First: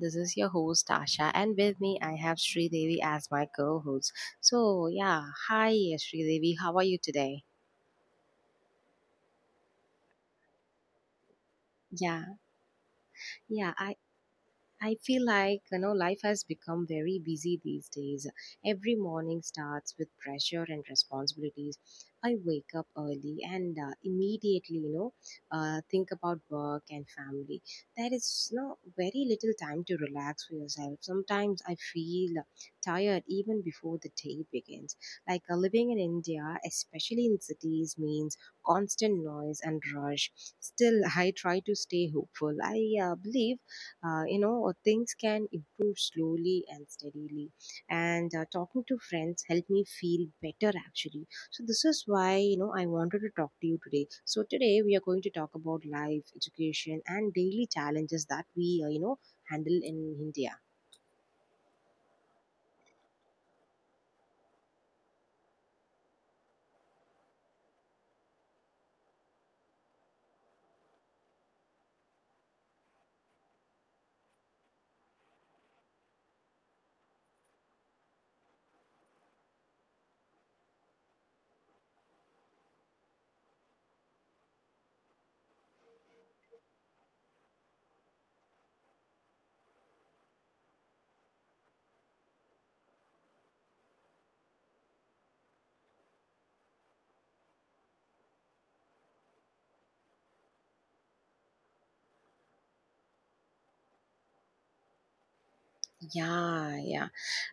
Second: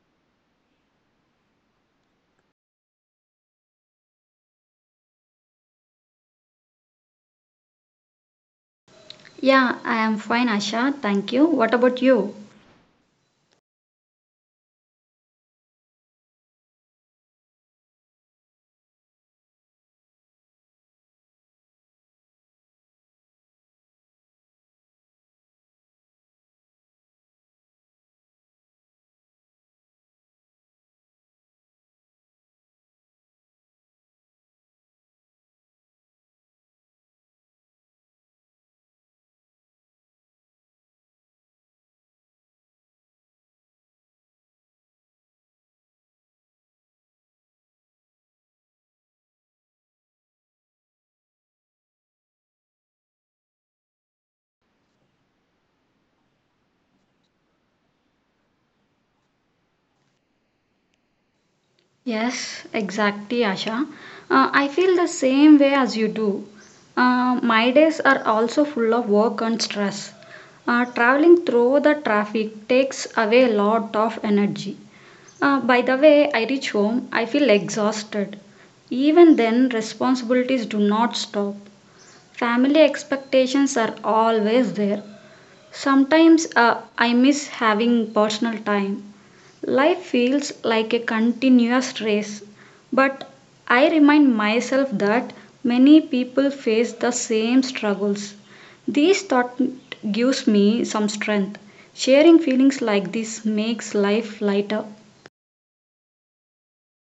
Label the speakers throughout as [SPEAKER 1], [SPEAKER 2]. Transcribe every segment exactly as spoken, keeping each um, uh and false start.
[SPEAKER 1] this is your host Tasha, and with me I have Sri Devi as my co-host. So yeah, hi Sri Devi, how are you today?
[SPEAKER 2] Yeah, I am fine, Asha. Thank you. What about
[SPEAKER 1] Yeah,
[SPEAKER 2] you?
[SPEAKER 1] yeah, I I feel like you know life has become very busy these days. Every morning starts with pressure and responsibilities. I wake up early and uh, immediately, you know uh, think about work and family. There is no very little time to relax for yourself. Sometimes I feel tired even before the day begins. Like uh, living in India, especially in cities, means constant noise and rush. Still, I try to stay hopeful. I uh, believe, uh, you know uh, things can improve slowly and steadily, and uh, talking to friends helped me feel better actually. So this is why, you know I wanted to talk to you today. So today we are going to talk about life, education, and daily challenges that we uh, you know handle in India.
[SPEAKER 2] Yes, exactly, Asha. Uh, I feel the same way as you do. Uh, my days are also full of work and stress. Uh, traveling through the traffic takes away a lot of energy. Uh, by the way I reach home, I feel exhausted. Even then, responsibilities do not stop. Family expectations are always there. Sometimes uh, I miss having personal time. Life feels like a continuous race, but I remind myself that many people face the same struggles. This thought gives me some strength. Sharing feelings like this makes life lighter.
[SPEAKER 1] Yeah, yeah.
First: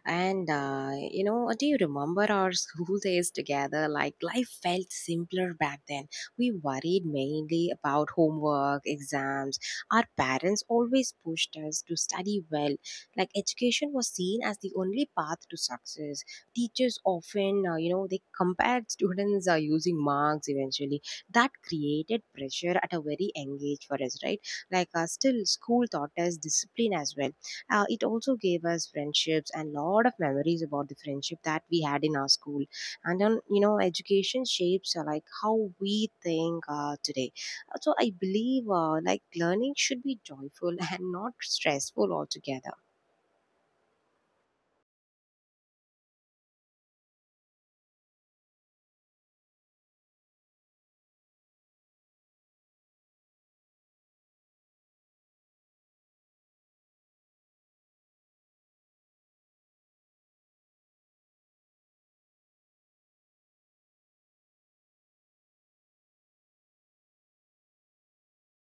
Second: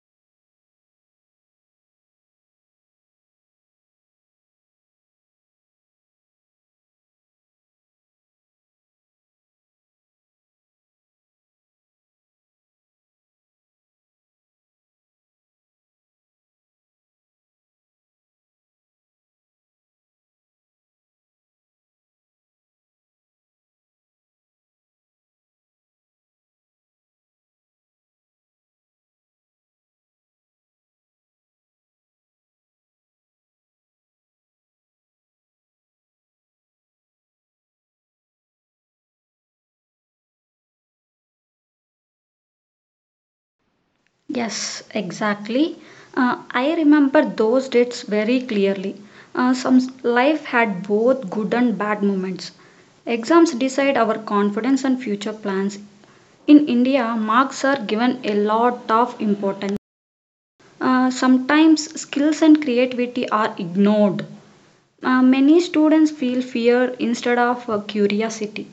[SPEAKER 1] And uh, you know, do you remember our school days together? Like life felt simpler back then. We worried mainly about homework, exams. Our parents always pushed us to study well. Like education was seen as the only path to success. Teachers often, uh, you know, they compared students uh, using marks eventually. That created pressure at a very young age for us, right? Like uh, still school taught us discipline as well. Uh, it also gave us friendships and lot of memories about the friendship that we had in our school. And then, you know education shapes, uh, like how we think, uh, today. Uh, so i believe, uh, like learning should be joyful and not stressful altogether.
[SPEAKER 2] Yes, exactly. Uh, I remember those dates very clearly. Uh, some s- life had both good and bad moments. Exams decide our confidence and future plans. In India, marks are given a lot of importance. Uh, sometimes skills and creativity are ignored. Uh, many students feel fear instead of uh, curiosity.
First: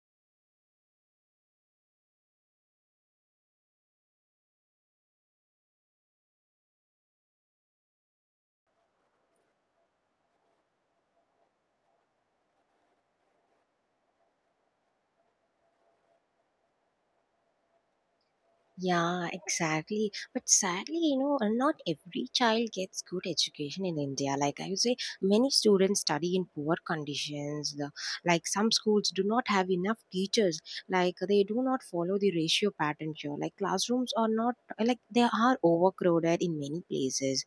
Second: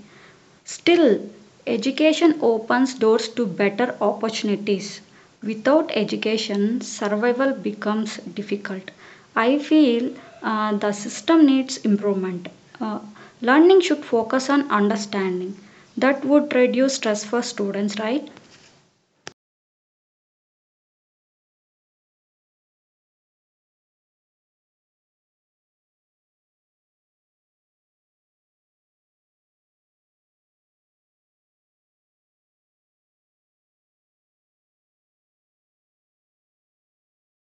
[SPEAKER 2] Still, education opens doors to better opportunities. Without education, survival becomes difficult. I feel uh, the system needs improvement. Uh, Learning should focus on understanding. That would reduce stress for students, right?
[SPEAKER 1] Yeah, exactly. But sadly, you know, uh, not every child gets good education in India. Like I would say, many students study in poor conditions. The, like some schools do not have enough teachers. Like they do not follow the ratio pattern here. Like classrooms are not like they are overcrowded in many places,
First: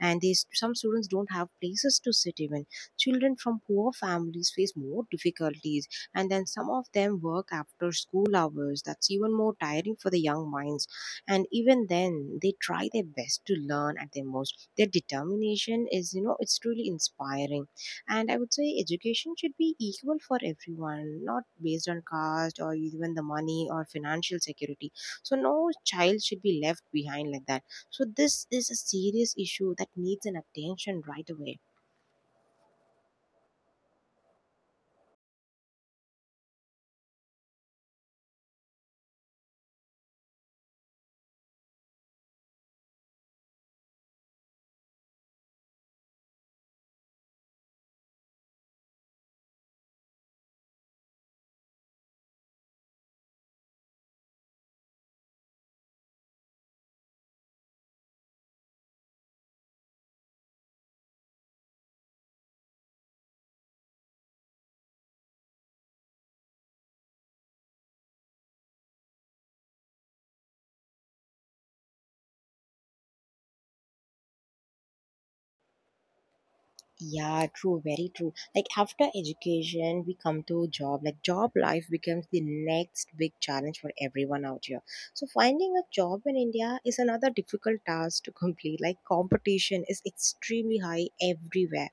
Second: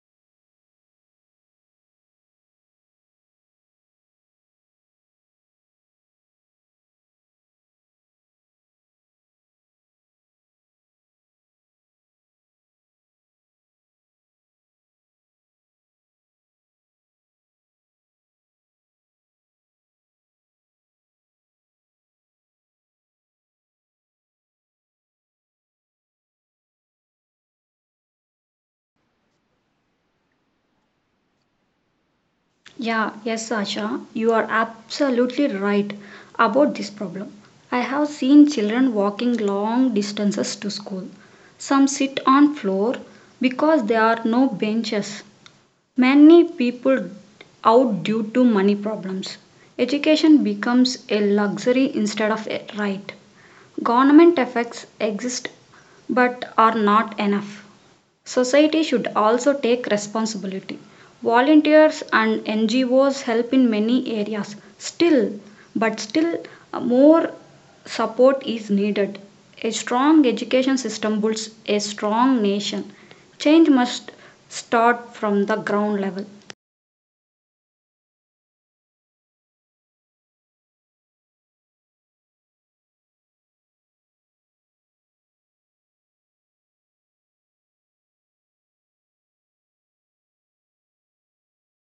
[SPEAKER 1] and these some students don't have places to sit. Even children from poor families face more difficulties, and then some of them work after school hours. That's even more tiring for the young minds. And even then, they try their best to learn at their most. Their determination is, you know, it's truly inspiring. And I would say education should be equal for everyone, not based on caste or even the money or financial security. So no child should be left behind like that. So this is a serious issue that needs an attention right away.
[SPEAKER 2] Yeah, yes, Asha, you are absolutely right about this problem. I have seen children walking long distances to school. Some sit on floor because there are no benches. Many people out due to money problems. Education becomes a luxury instead of a right. Government effects exist but are not enough. Society should also take responsibility. Volunteers and N G Os help in many areas still, but still uh, more support is needed. A strong education system builds a strong nation. Change must start from the ground level.
[SPEAKER 1] Yeah, true, very true. Like after education, we come to job. Like job life becomes the next big challenge for everyone out here. So finding a job in India is another difficult task to complete. Like competition is extremely high everywhere.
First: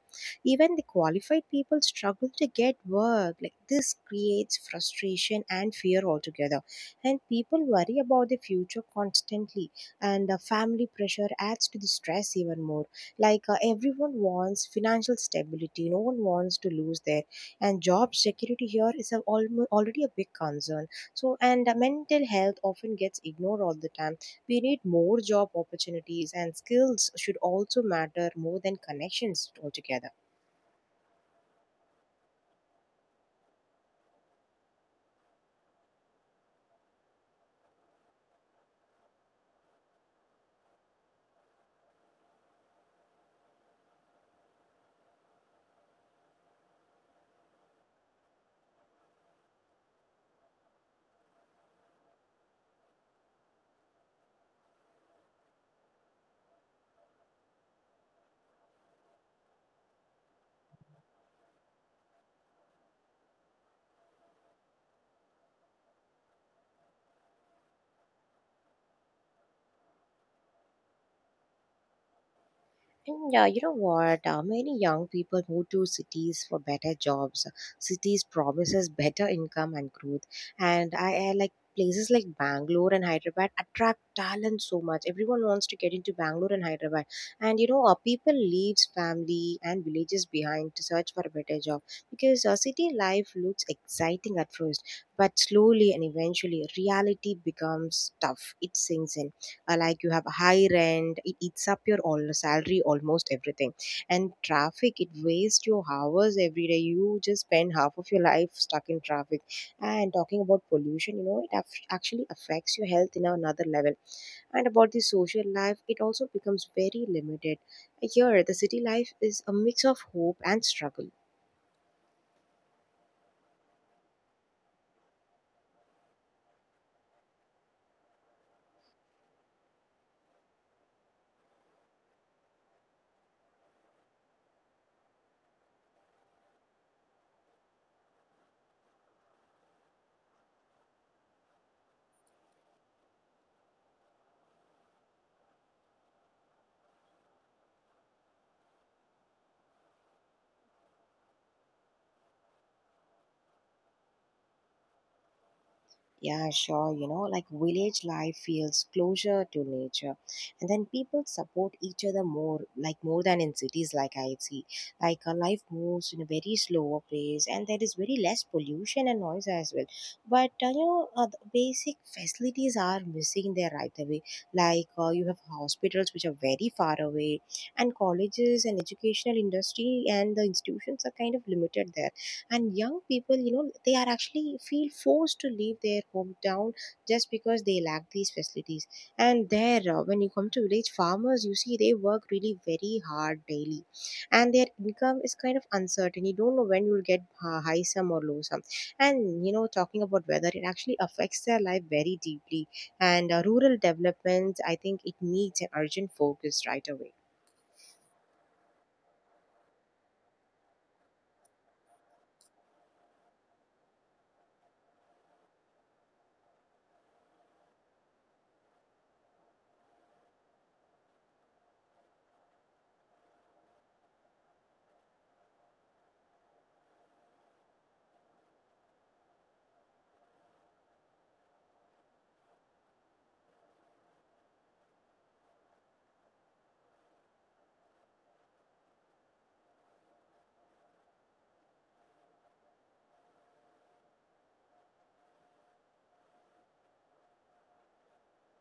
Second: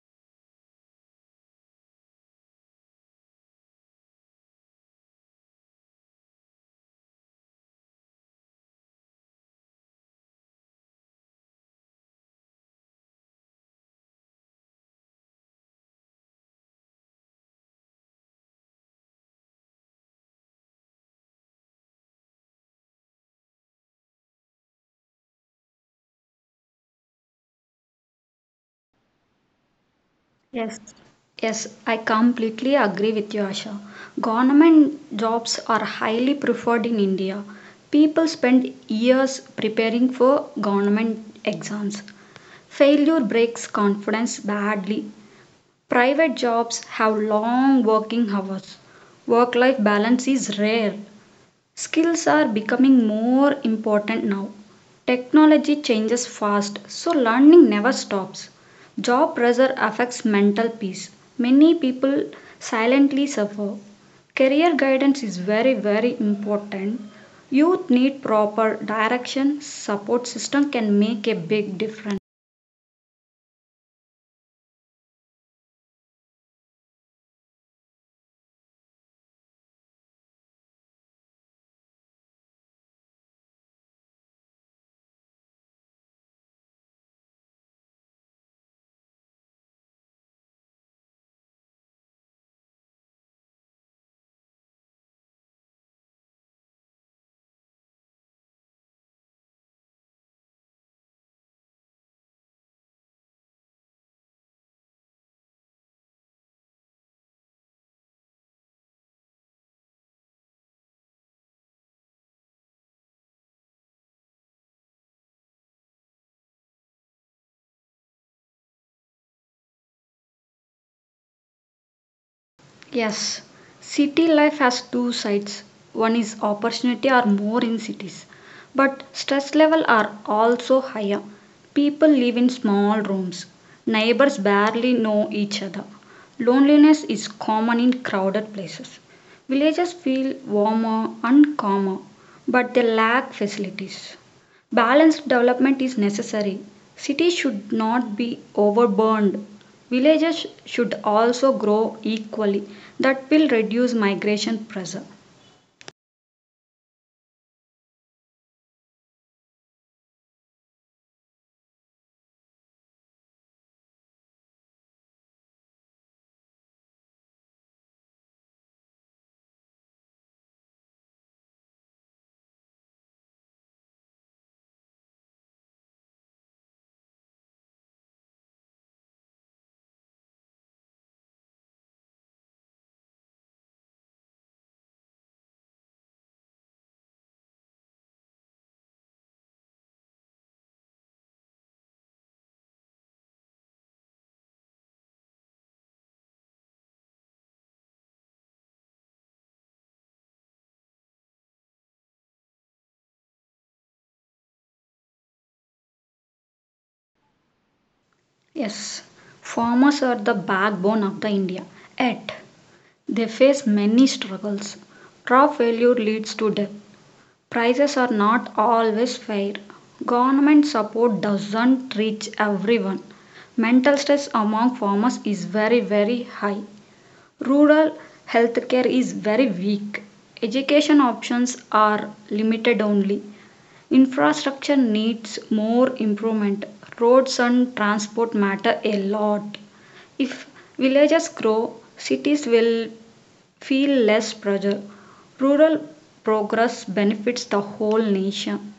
[SPEAKER 1] Even the qualified people struggle to get work. Like this creates frustration and fear altogether. And people worry about the future constantly. And the family pressure adds to the stress even more, like uh, everyone wants financial stability, no one wants to lose their. And job security here is a, almo- already a big concern. So and uh, mental health often gets ignored all the time. We need more job opportunities, and skills should also matter more than connections altogether.
[SPEAKER 2] Yes, yes, I completely agree with you, Asha. Government jobs are highly preferred in India. People spend years preparing for government exams. Failure breaks confidence badly. Private jobs have long working hours. Work life balance is rare. Skills are becoming more important now. Technology changes fast, so learning never stops. Job pressure affects mental peace. Many people silently suffer. Career guidance is very, very important. Youth need proper direction, support system can make a big difference.
[SPEAKER 1] And uh, you know what? Uh, many young people move to cities for better jobs. Cities promises better income and growth. And I, I like places like Bangalore and Hyderabad attract talent so much. Everyone wants to get into Bangalore and Hyderabad. And you know, uh, people leaves family and villages behind to search for a better job, because uh, city life looks exciting at first, but slowly and eventually reality becomes tough. It sinks in. Uh, like you have a high rent, it eats up your all salary, almost everything. And traffic, it wastes your hours every day, you just spend half of your life stuck in traffic. And talking about pollution, you know it aff- actually affects your health in another level. And about the social life, it also becomes very limited. Here the city life is a mix of hope and struggle.
[SPEAKER 2] Yes, city life has two sides. One is opportunity are more in cities, but stress level are also higher. People live in small rooms. Neighbors barely know each other. Loneliness is common in crowded places. Villages feel warmer and calmer, but they lack facilities. Balanced development is necessary. Cities should not be overburdened. Villages should also grow equally. That will reduce migration pressure.
[SPEAKER 1] Yeah, sure. You know, like village life feels closer to nature. And then people support each other more, like more than in cities, like I see. Like uh, life moves in a very slower pace, and there is very less pollution and noise as well. But, uh, you know, uh, the basic facilities are missing there right away. Like uh, you have hospitals which are very far away, and colleges and educational industry and the institutions are kind of limited there. And young people, you know they are actually feel forced to leave their hometown, just because they lack these facilities. And there, uh, when you come to village farmers, you see they work really very hard daily. And their income is kind of uncertain, you don't know when you'll get uh, high sum or low sum. And, you know talking about weather, it actually affects their life very deeply. And uh, rural development, I think it needs an urgent focus right away.
[SPEAKER 2] Yes, farmers are the backbone of the India. Yet, they face many struggles. Crop failure leads to death. Prices are not always fair. Government support doesn't reach everyone. Mental stress among farmers is very, very high. Rural healthcare is very weak. Education options are limited only. Infrastructure needs more improvement. Roads and transport matter a lot. If villages grow, cities will feel less pressure. Rural progress benefits the whole nation.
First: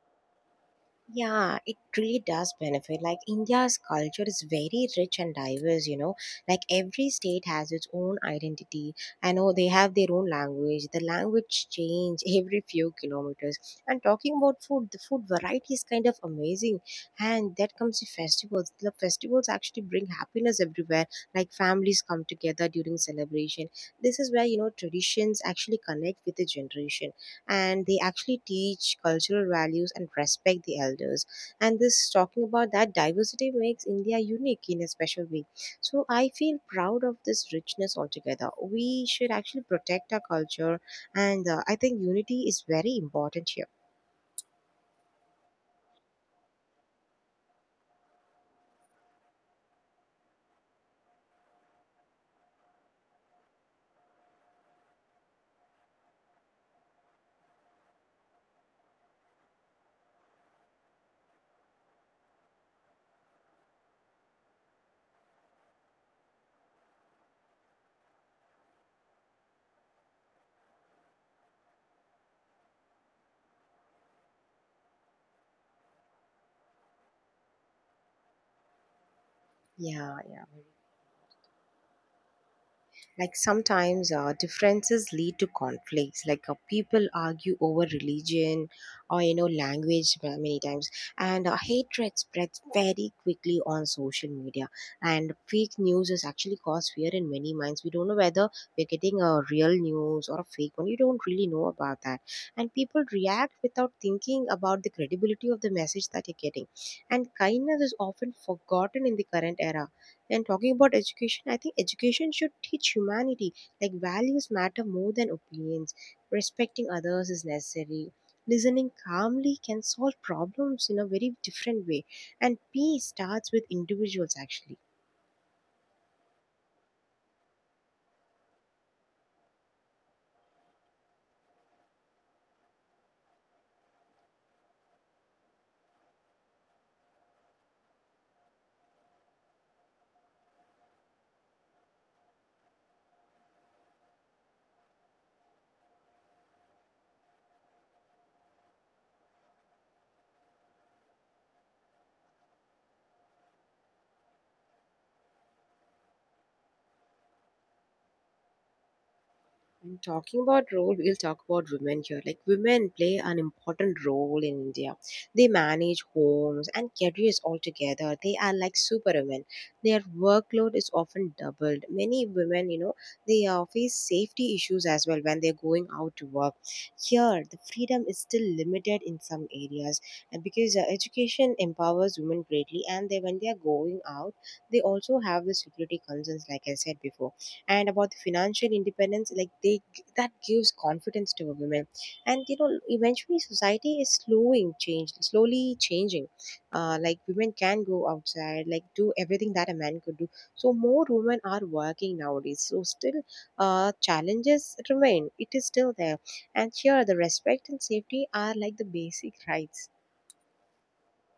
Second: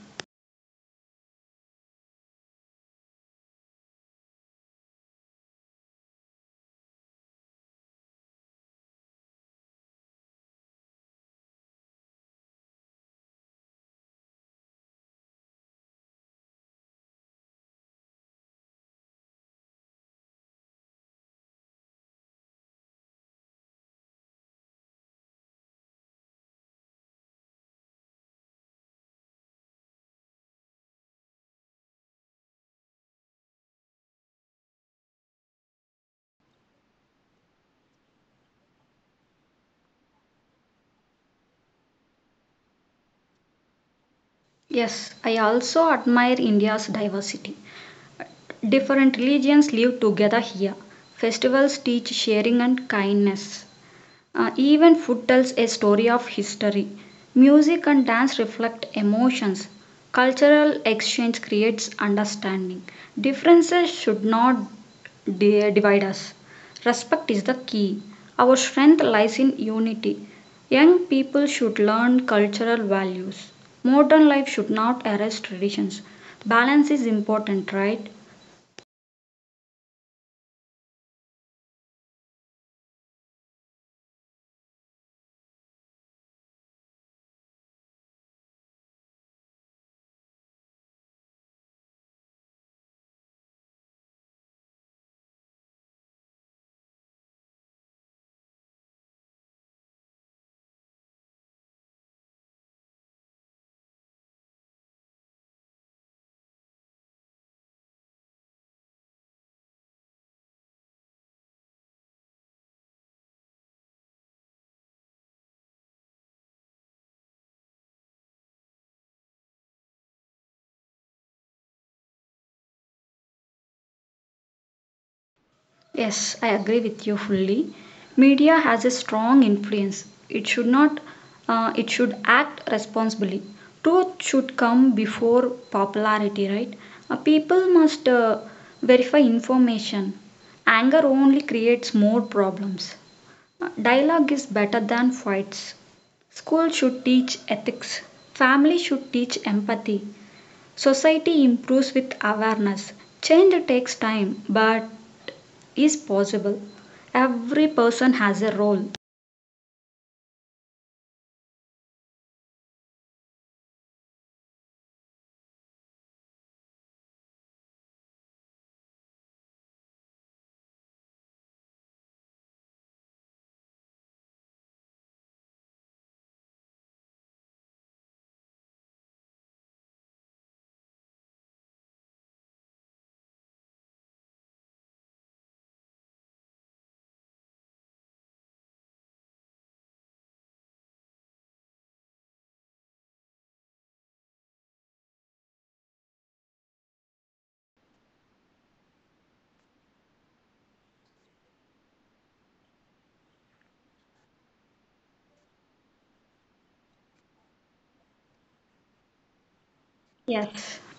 [SPEAKER 1] Yeah, it really does benefit. Like India's culture is very rich and diverse, you know. Like every state has its own identity. I know they have their own language. The language change every few kilometers. And talking about food, the food variety is kind of amazing. And that comes to festivals. The festivals actually bring happiness everywhere. Like families come together during celebration. This is where, you know, traditions actually connect with the generation, and they actually teach cultural values and respect the elders. And this talking about that diversity makes India unique in a special way. So I feel proud of this richness altogether, we should actually protect our culture. And uh, I think unity is very important here.
[SPEAKER 2] Yes, I also admire India's diversity. Different religions live together here. Festivals teach sharing and kindness. Uh, even food tells a story of history. Music and dance reflect emotions. Cultural exchange creates understanding. Differences should not di- divide us. Respect is the key. Our strength lies in unity. Young people should learn cultural values. Modern life should not erase traditions. Balance is important, right?
[SPEAKER 1] Yeah, yeah. Like sometimes, uh, differences lead to conflicts, like uh, people argue over religion, or you know language, ma- many times. And uh, hatred spreads very quickly on social media. And fake news has actually caused fear in many minds, we don't know whether we're getting a real news or a fake one, you don't really know about that. And people react without thinking about the credibility of the message that you're getting. And kindness is often forgotten in the current era. And talking about education, I think education should teach humanity. Like values matter more than opinions. Respecting others is necessary. Listening calmly can solve problems in a very different way. And peace starts with individuals actually.
[SPEAKER 2] Yes, I agree with you fully. Media has a strong influence. It should not, uh, It should act responsibly. Truth should come before popularity, right? Uh, people must uh, verify information. Anger only creates more problems. Uh, dialogue is better than fights. School should teach ethics. Family should teach empathy. Society improves with awareness. Change takes time, but is possible. Every person has a role.
[SPEAKER 1] And talking about role, we'll talk about women here. Like women play an important role in India. They manage homes and careers altogether. They are like superwomen. Their workload is often doubled. Many women, you know, they uh, face safety issues as well when they're going out to work. Here, the freedom is still limited in some areas, and because uh, education empowers women greatly, and they, when they are going out, they also have the security concerns, like I said before. And about the financial independence, like they that gives confidence to a woman, and, you know eventually, society is slowing change slowly changing. Uh, like women can go outside, like do everything that a man could do. So more women are working nowadays. So still, uh, challenges remain, it is still there. And here the respect and safety are like the basic rights.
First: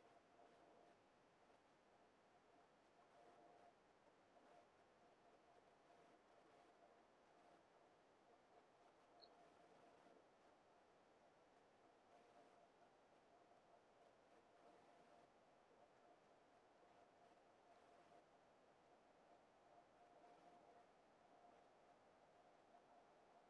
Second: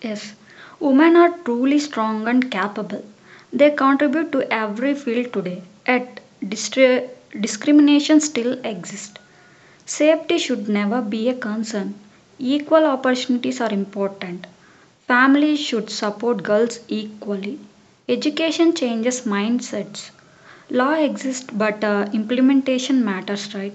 [SPEAKER 2] Yes, women are truly strong and capable. They contribute to every field today. Yet, distri- discrimination still exists. Safety should never be a concern. Equal opportunities are important. Families should support girls equally. Education changes mindsets. Law exists, but uh, implementation matters, right?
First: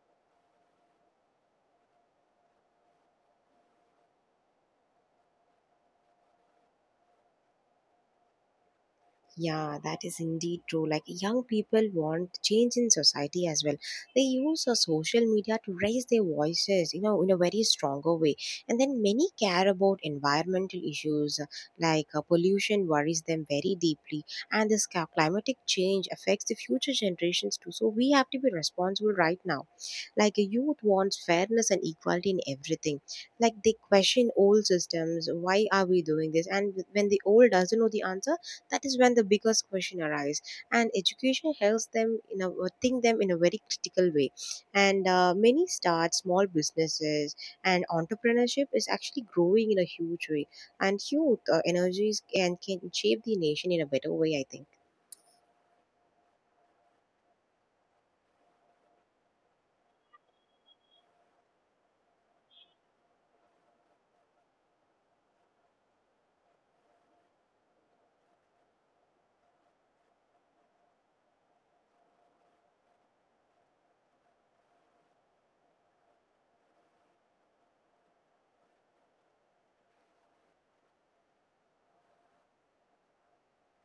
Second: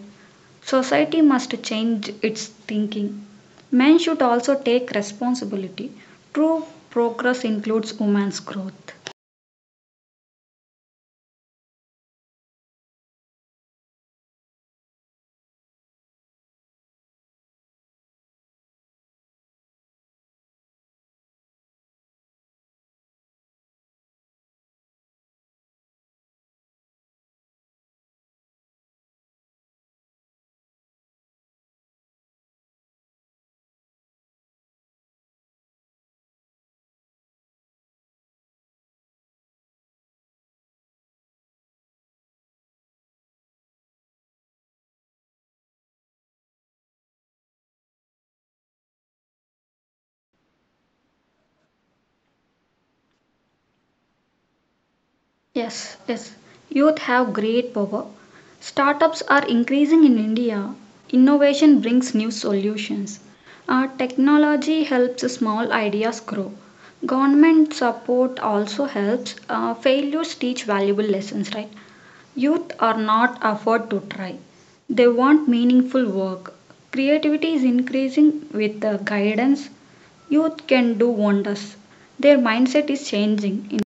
[SPEAKER 2] Society must change its thinking. Men should also take responsibility. True progress includes women's growth.
[SPEAKER 1] Yeah, that is indeed true. Like young people want change in society as well. They use uh, social media to raise their voices, you know, in a very stronger way. And then many care about environmental issues, uh, like uh, pollution worries them very deeply. And this ca- climatic change affects the future generations too. So we have to be responsible right now. Like a youth wants fairness and equality in everything. Like they question old systems. Why are we doing this? And when the old doesn't know the answer, that is when the biggest question arises. And education helps them in a uh, think them in a very critical way. And uh, many start small businesses, and entrepreneurship is actually growing in a huge way. And youth uh, energies can, can shape the nation in a better way, I think.
[SPEAKER 2] Yes, yes. Youth have great power. Startups are increasing in India. Innovation brings new solutions. Uh, technology helps small ideas grow. Government support also helps. Uh, failures teach valuable lessons, right? Youth are not afford to try. They want meaningful work. Creativity is increasing with the guidance. Youth can do wonders. Their mindset is changing. In-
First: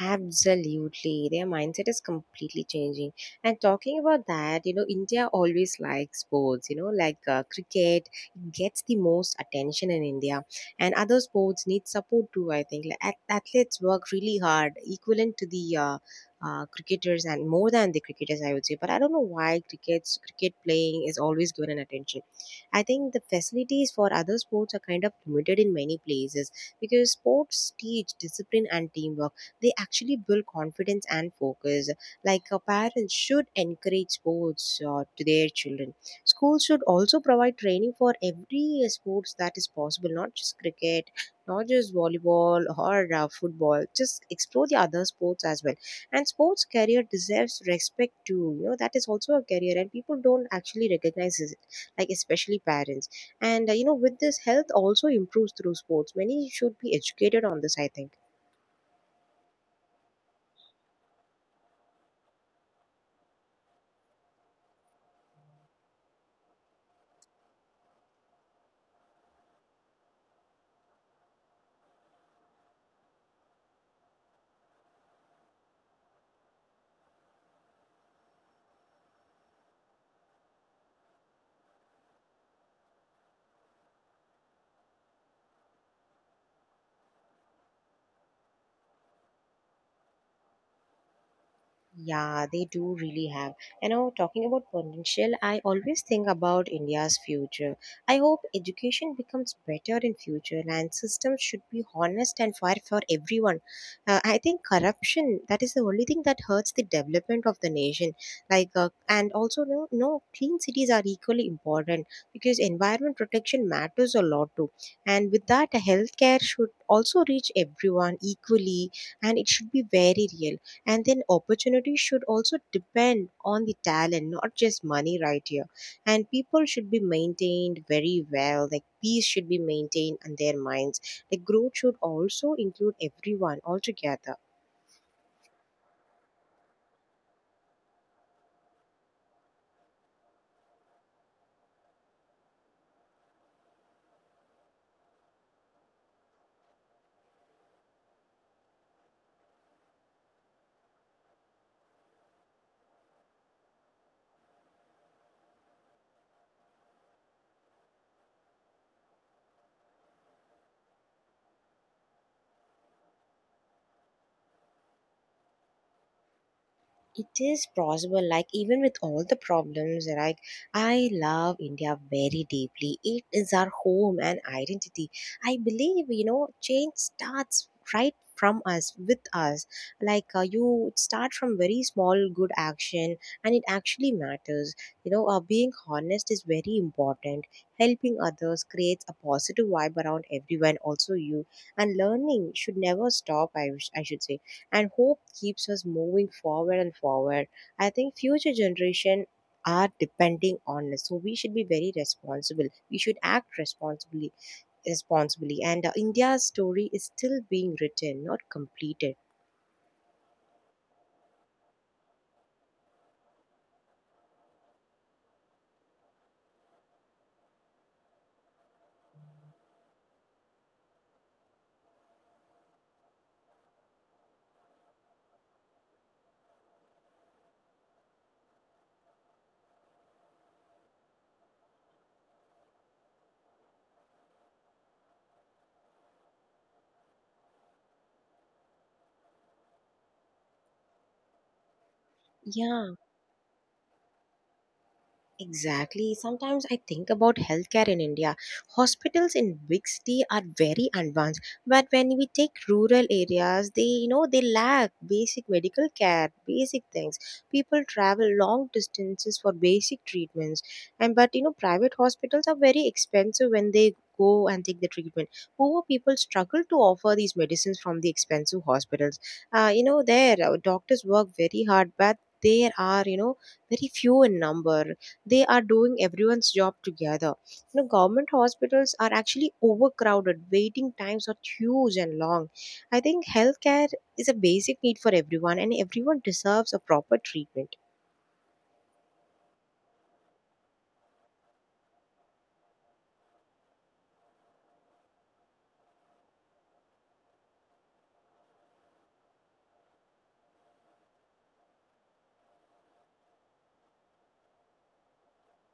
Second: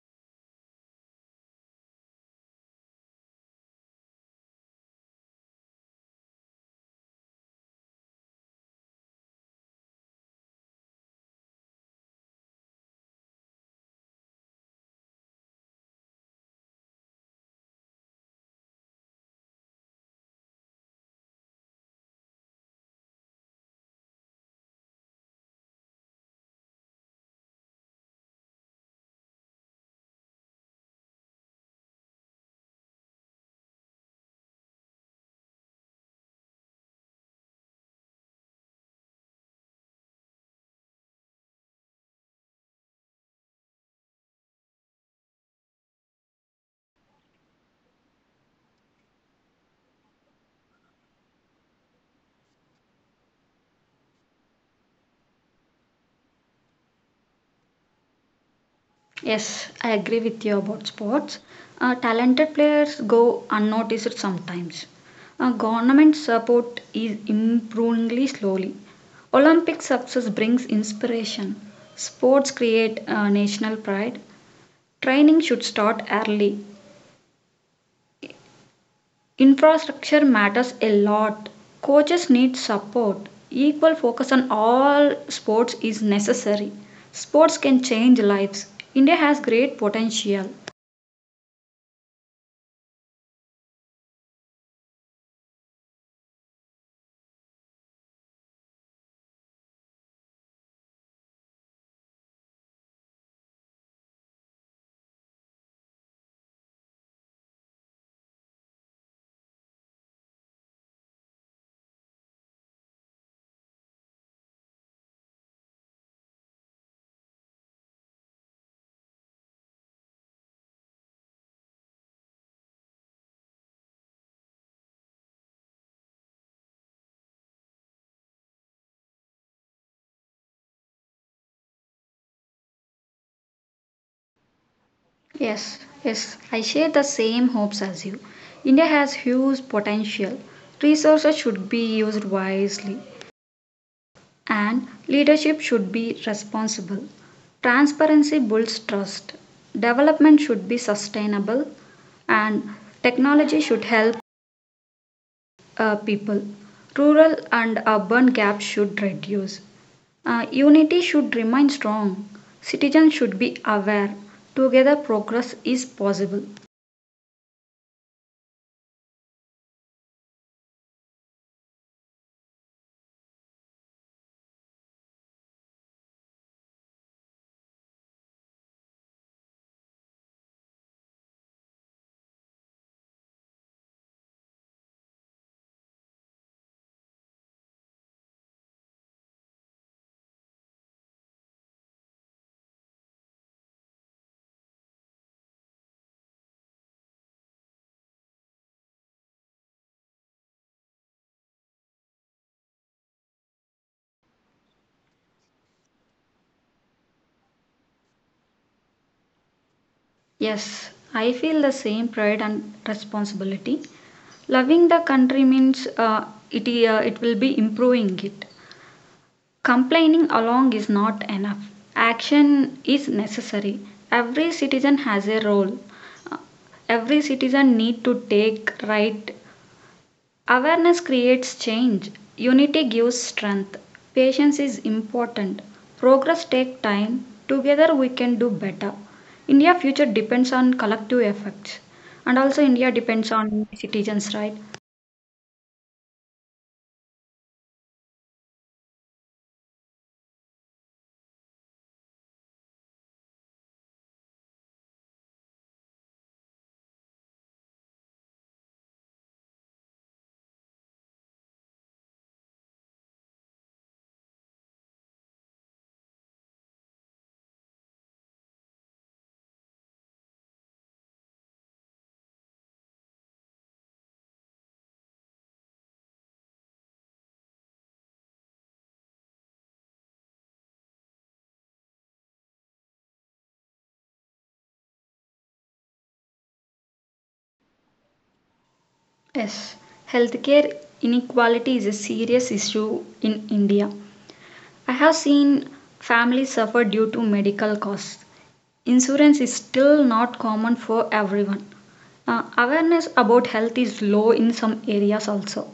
[SPEAKER 1] Absolutely. Their mindset is completely changing. And talking about that, you know, India always likes sports, you know, like uh, cricket, it gets the most attention in India. And other sports need support too, I think. Like, ath- athletes work really hard, equivalent to the uh, uh, cricketers and more than the cricketers, I would say. But I don't know why cricket's cricket playing is always given an attention. I think the facilities for other sports are kind of limited in many places, because sports teach discipline and teamwork, they actually build confidence and focus. Like uh, parents should encourage sports uh, to their children. Schools should also provide training for every uh, sports that is possible, not just cricket, not just volleyball or uh, football. Just explore the other sports as well. And sports career deserves respect too. You know that is also a career, and people don't actually recognize it, like especially parents. And uh, you know with this, health also improves through sports. Many should be educated on this, I think.
[SPEAKER 2] Yes, I agree with you about sports. Uh, talented players go unnoticed sometimes. Uh, government support is improvingly slowly. Olympic success brings inspiration. Sports create uh, national pride. Training should start early. Infrastructure matters a lot. Coaches need support. Equal focus on all sports is necessary. Sports can change lives. India has great potential.
[SPEAKER 1] Yeah, they do really have. You know, talking about potential, I always think about India's future. I hope education becomes better in future and systems should be honest and fair for everyone. Uh, I think corruption, that is the only thing that hurts the development of the nation. Like, uh, and also, no, no, clean cities are equally important because environment protection matters a lot too. And with that, healthcare should also reach everyone equally and it should be very real, and then opportunity should also depend on the talent, not just money right here, and people should be maintained very well, like peace should be maintained in their minds, like growth should also include everyone altogether.
[SPEAKER 2] Yes, yes, I share the same hopes as you. India has huge potential. Resources should be used wisely, and leadership should be responsible. Transparency builds trust. Development should be sustainable, and technology should help uh, people. Rural and urban gaps should reduce. Uh, unity should remain strong. Citizens should be aware. Together, progress is possible.
[SPEAKER 1] It is possible, like even with all the problems, like I love India very deeply. It is our home and identity. I believe, you know, change starts right from us, with us. Like uh, you start from very small good action, and it actually matters. You know uh, being honest is very important. Helping others creates a positive vibe around everyone also you. And learning should never stop, i, wish- I should say. And hope keeps us moving forward and forward. I think future generation are depending on us, so we should be very responsible. We should act responsibly responsibly and uh, India's story is still being written, not completed.
[SPEAKER 2] Yes, I feel the same pride and responsibility. Loving the country means uh, it, uh, it will be improving it. Complaining along is not enough. Action is necessary. Every citizen has a role. Every citizen need to take right. Awareness creates change. Unity gives strength. Patience is important. Progress takes time. Together we can do better. India future depends on collective efforts and also India
[SPEAKER 1] Yeah.
[SPEAKER 2] depends on citizens, right?
[SPEAKER 1] Exactly. Sometimes I think about healthcare in India. Hospitals in big city are very advanced, but when we take rural areas, they, you know, they lack basic medical care, basic things. People travel long distances for basic treatments, and but you know private hospitals are very expensive when they go and take the treatment. Poor people struggle to offer these medicines from the expensive hospitals. Uh, you know there uh, doctors work very hard, but there are, you know, very few in number. They are doing everyone's job together. You know government hospitals are actually overcrowded, waiting times are huge and long. I think healthcare is a basic need for everyone, and everyone deserves a proper treatment.
[SPEAKER 2] Yes. Healthcare inequality is a serious issue in India. I have seen families suffer due to medical costs. Insurance is still not common for everyone. Uh, awareness about health is low in some areas also.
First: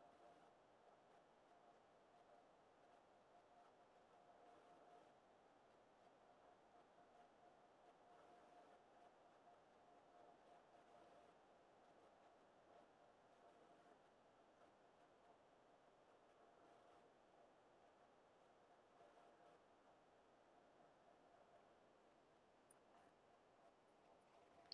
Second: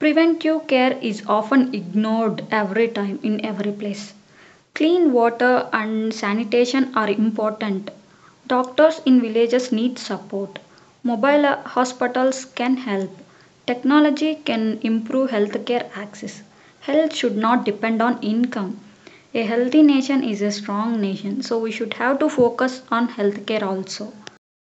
[SPEAKER 2] Preventive care is often ignored every time in every place. Clean water and sanitation are important. Doctors in villages need support. Mobile uh, hospitals can help. Technology can improve healthcare access. Health should not depend on income. A healthy nation is a strong nation, so we should have to focus on healthcare also.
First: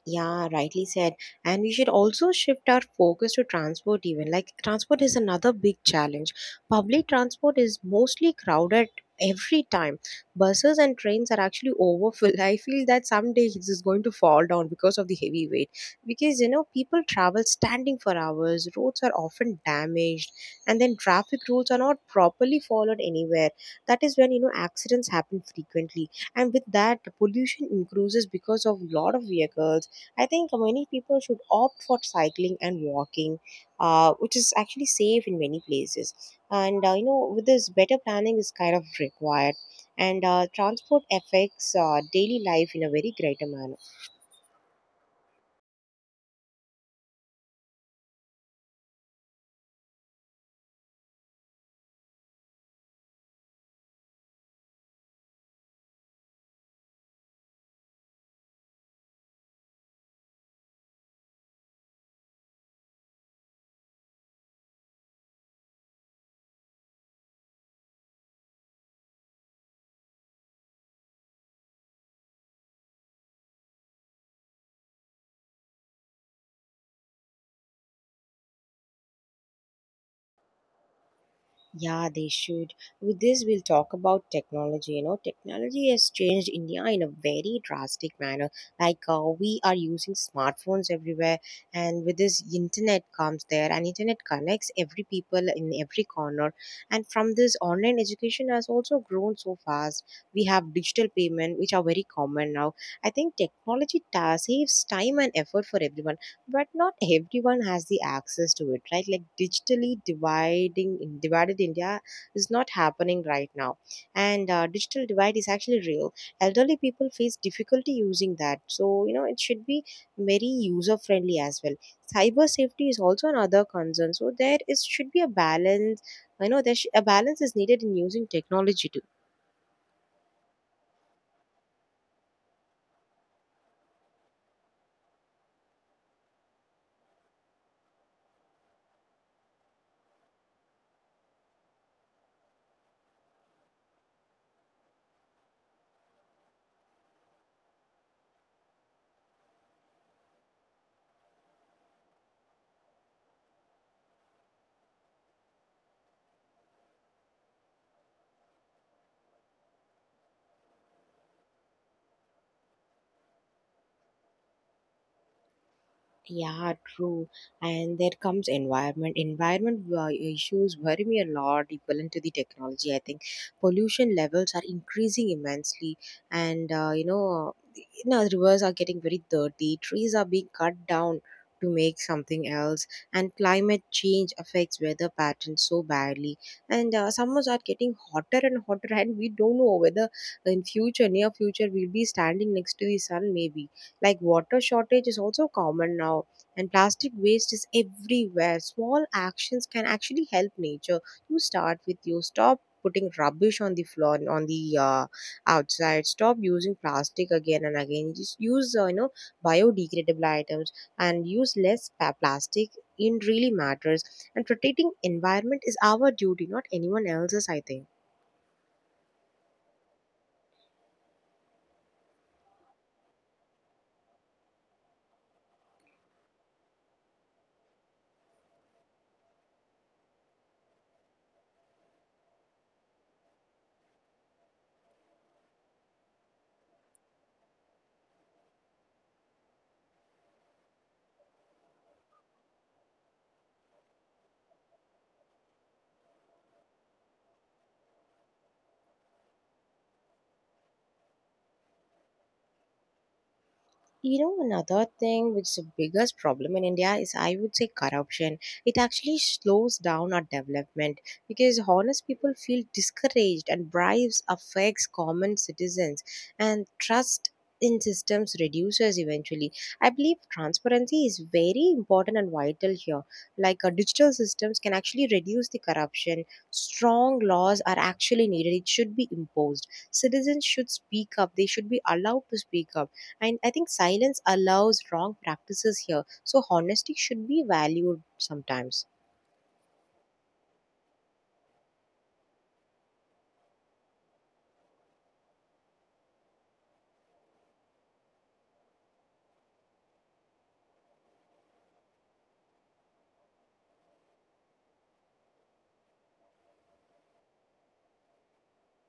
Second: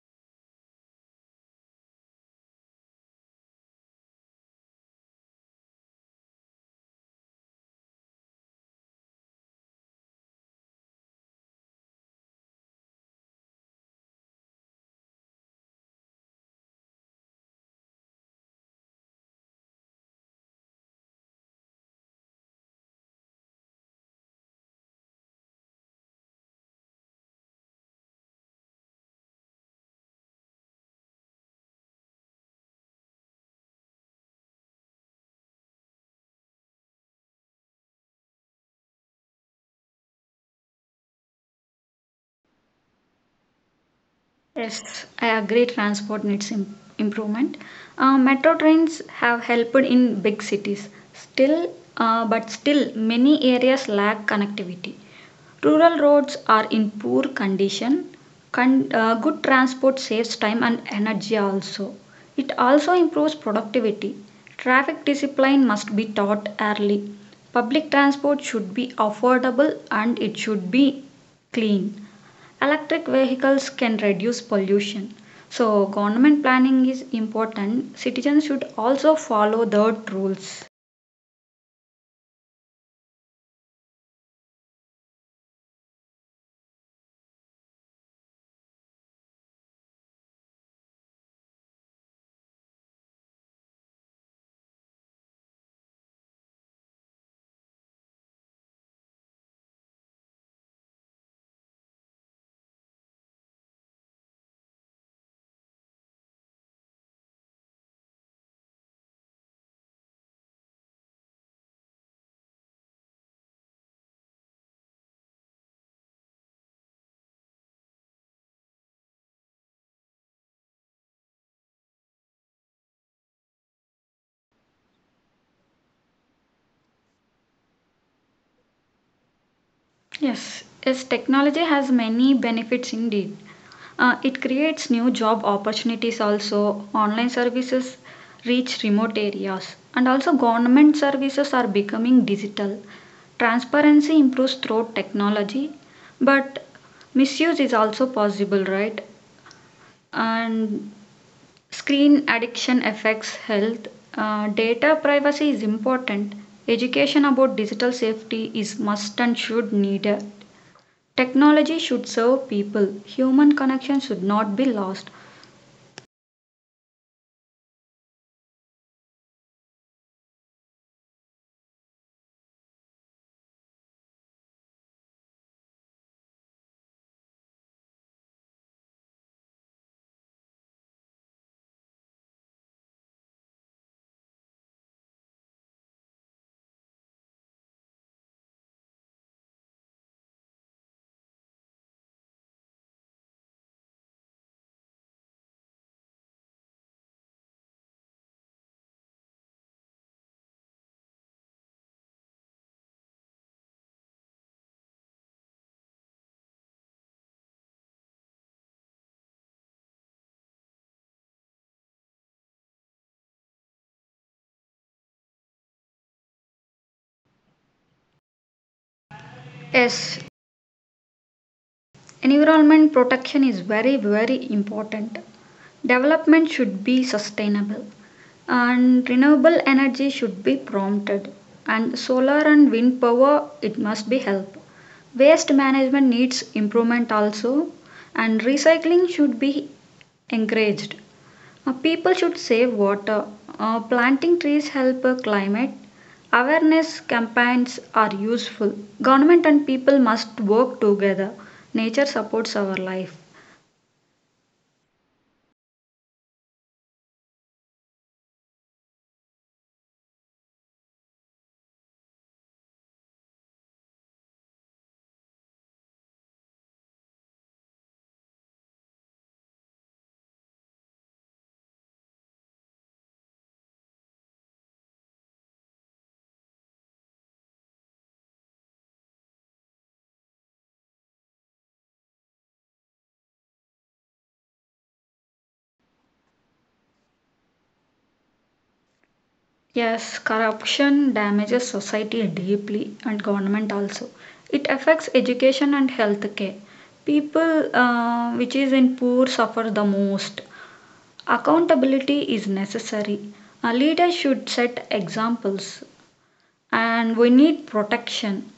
[SPEAKER 1] Yeah, rightly said. And we should also shift our focus to transport, even. Like, transport is another big challenge. Public transport is mostly crowded every time. Buses and trains are actually overfilled. I feel that someday this is going to fall down because of the heavy weight. Because, you know, people travel standing for hours, roads are often damaged, and then traffic rules are not properly followed anywhere. That is when, you know, accidents happen frequently. And with that, pollution increases because of lot of vehicles. I think many people should opt for cycling and walking, uh, which is actually safe in many places. And uh, you know, with this, better planning is kind of required, and uh, transport affects uh, daily life in a very greater manner.
[SPEAKER 2] I agree transport needs im- improvement. Uh, metro trains have helped in big cities. Still, uh, but still many areas lack connectivity. Rural roads are in poor condition. Con- uh, good transport saves time and energy also. It also improves productivity. Traffic discipline must be taught early. Public transport should be affordable and it should be clean. Electric vehicles can reduce pollution. So government planning is important. Citizens should also follow the rules.
[SPEAKER 1] Yeah, they should. With this, we'll talk about technology. You know, technology has changed India in a very drastic manner. Like, uh, we are using smartphones everywhere, and with this, internet comes there, and internet connects every people in every corner. And from this, online education has also grown so fast. We have digital payment, which are very common now. I think technology ta- saves time and effort for everyone, but not everyone has the access to it, right? Like digitally dividing divided India is not happening right now. And uh, digital divide is actually real. Elderly people face difficulty using that, so you know it should be very user friendly as well. Cyber safety is also another concern, so there is should be a balance. I know there sh- a balance is needed in using technology too.
[SPEAKER 2] Yes, yes, technology has many benefits indeed. Uh, it creates new job opportunities also. Online services reach remote areas. And also government services are becoming digital. Transparency improves through technology, but misuse is also possible, right? And screen addiction affects health. Uh, data privacy is important. Education about digital safety is must and should needed. Technology should serve people. Human connection should not be lost.
[SPEAKER 1] Yeah, true. And there comes environment. Environment uh, issues worry me a lot equivalent to the technology. I think pollution levels are increasing immensely, and uh, you know, you know, rivers are getting very dirty. Trees are being cut down to make something else, and climate change affects weather patterns so badly. And uh, summers are getting hotter and hotter, and we don't know whether in future, near future, we'll be standing next to the sun maybe. Like water shortage is also common now, and plastic waste is everywhere. Small actions can actually help nature. You start with you stop putting rubbish on the floor, on the uh, outside. Stop using plastic again and again. Just use uh, you know biodegradable items, and use less pa- plastic. It really matters. And protecting environment is our duty, not anyone else's, I think.
[SPEAKER 2] Yes, environment protection is very very important. Development should be sustainable and renewable energy should be prompted and solar and wind power it must be helped. Waste management needs improvement also, and recycling should be encouraged. Uh, people should save water. Uh, planting trees help uh, climate. Awareness campaigns are useful. Government and people must work together. Nature supports our life.
[SPEAKER 1] You know, another thing which is the biggest problem in India is, I would say, corruption. It actually slows down our development because honest people feel discouraged, and bribes affects common citizens, and trust in systems reduces eventually. I believe transparency is very important and vital here. Like uh, digital systems can actually reduce the corruption. Strong laws are actually needed. It should be imposed. Citizens should speak up. They should be allowed to speak up, and I think silence allows wrong practices here. So honesty should be valued sometimes.
[SPEAKER 2] Yes, corruption damages society deeply and government also. It affects education and health care. People uh, Which is in poor suffer the most. Accountability is necessary. A leader should set examples and we need protection.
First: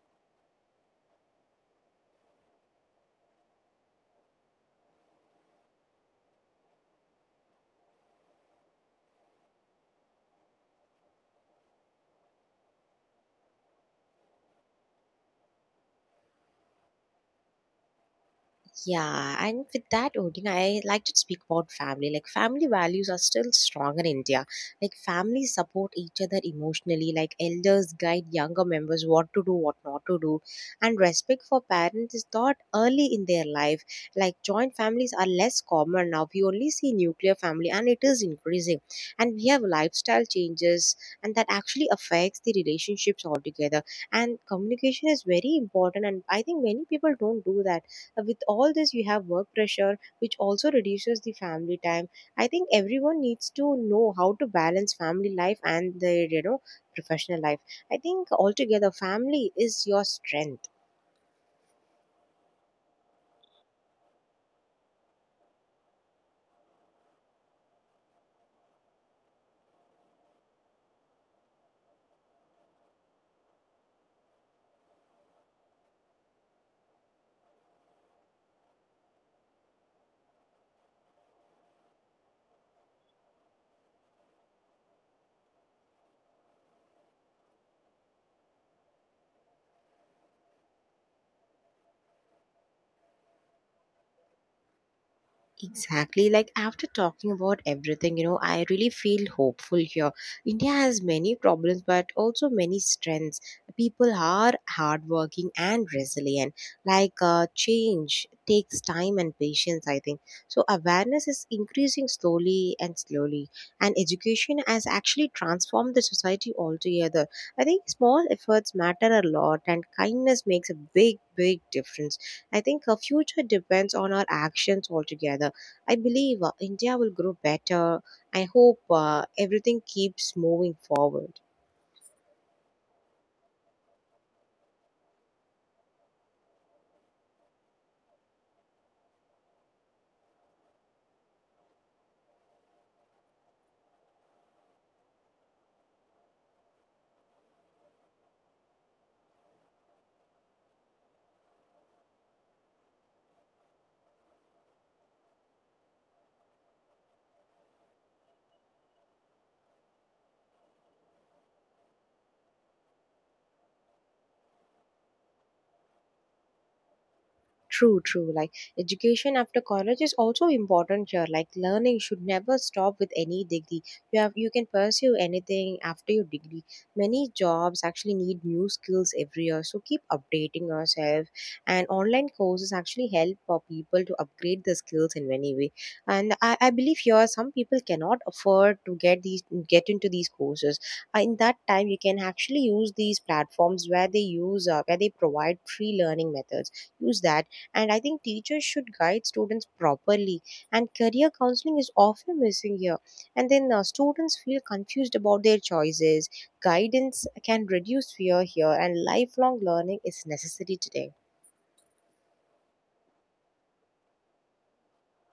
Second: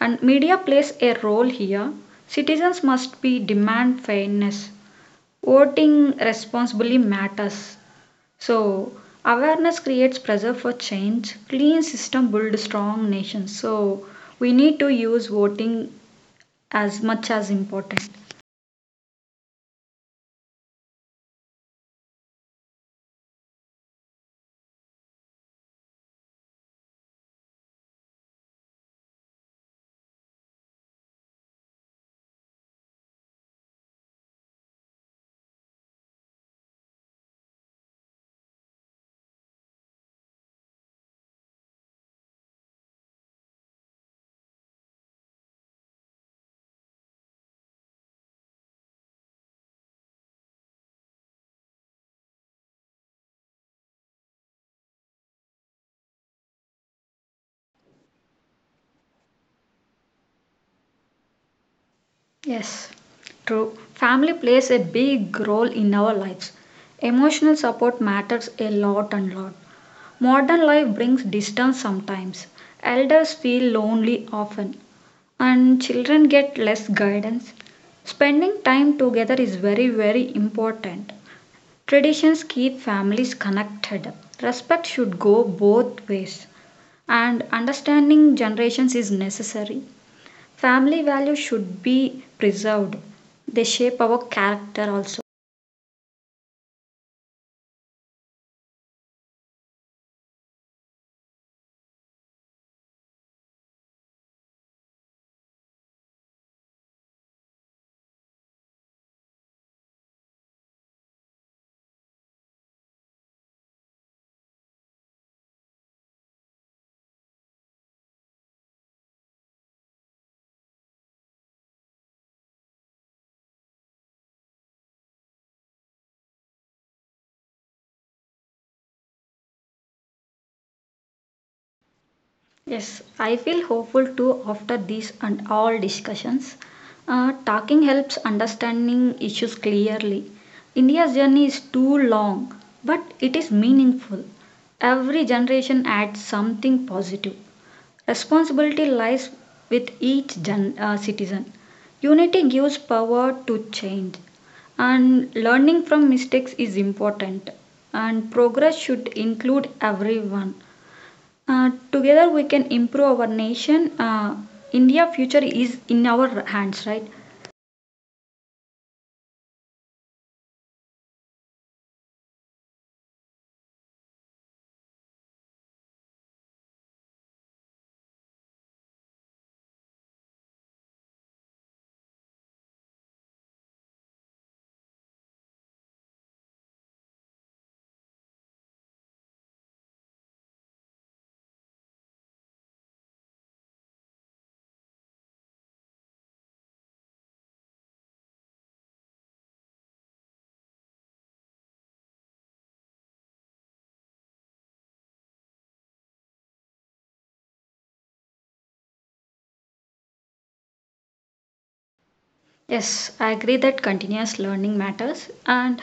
[SPEAKER 2] And media plays a role here. Citizens must be demand fairness. Voting responsibly matters. So awareness creates pressure for change. Clean system builds strong nations. So we need to use voting as much as important.
[SPEAKER 1] Yeah, and with that, Odin, I like to speak about family. Like, family values are still strong in India. Like, families support each other emotionally. Like, elders guide younger members what to do, what not to do. And respect for parents is taught early in their life. Like, joint families are less common now. We only see nuclear family, and it is increasing. And we have lifestyle changes, and that actually affects the relationships altogether. And communication is very important, and I think many people don't do that. Uh, with all this you have work pressure which also reduces the family time. I think everyone needs to know how to balance family life and their, you know, professional life. I think altogether family is your strength.
[SPEAKER 2] Yes, true. Family plays a big role in our lives. Emotional support matters a lot and lot. Modern life brings distance sometimes. Elders feel lonely often, and children get less guidance. Spending time together is very, very important. Traditions keep families connected. Respect should go both ways, and understanding generations is necessary. Family values should be preserved. They shape our character also.
[SPEAKER 1] Exactly. Like after talking about everything, you know, I really feel hopeful here. India has many problems, but also many strengths. People are hardworking and resilient. Like uh, change takes time and patience, I think. So awareness is increasing slowly and slowly. And education has actually transformed the society altogether. I think small efforts matter a lot, and kindness makes a big, big difference. I think our future depends on our actions altogether. I believe uh, India will grow better. I hope uh, everything keeps moving forward.
[SPEAKER 2] Yes, I feel hopeful too after these and all discussions. Uh, talking helps understanding issues clearly. India's journey is too long, but it is meaningful. Every generation adds something positive. Responsibility lies with each gen- uh, citizen. Unity gives power to change. And learning from mistakes is important and progress should include everyone. Uh, together we can improve our nation. Uh, india future is in our hands, right?
[SPEAKER 1] True, true. Like education after college is also important here. Like learning should never stop with any degree. You have you can pursue anything after your degree. Many jobs actually need new skills every year. So keep updating yourself. And online courses actually help for people to upgrade the skills in many way. And I, I believe here some people cannot afford to get these get into these courses. Uh, in that time you can actually use these platforms where they use uh, where they provide free learning methods. Use that, and I think teachers should guide students properly, and career counseling is often missing here. And then uh, students feel confused about their choices. Guidance can reduce fear here, and lifelong learning is necessary today.
[SPEAKER 2] Yes, I agree that continuous learning matters and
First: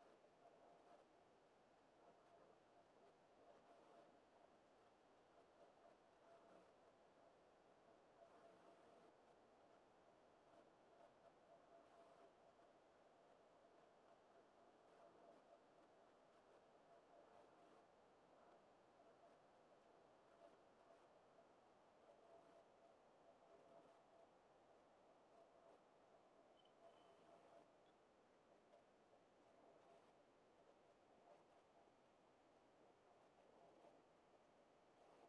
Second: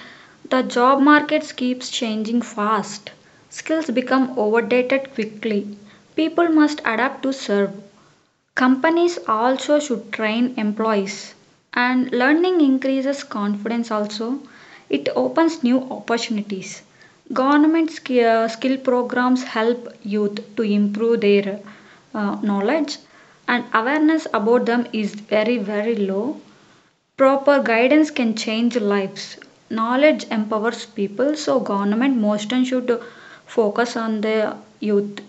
[SPEAKER 2] the job markets keeps changing fast. Skills become outdated quickly. People must adapt to serve. Companies also should train employees, and learning increases confidence also. It opens new opportunities. Government sk- uh, skill programs help youth to improve their uh, knowledge, and awareness about them is very, very low. Proper guidance can change lives. Knowledge empowers people, so government most should focus on the youth.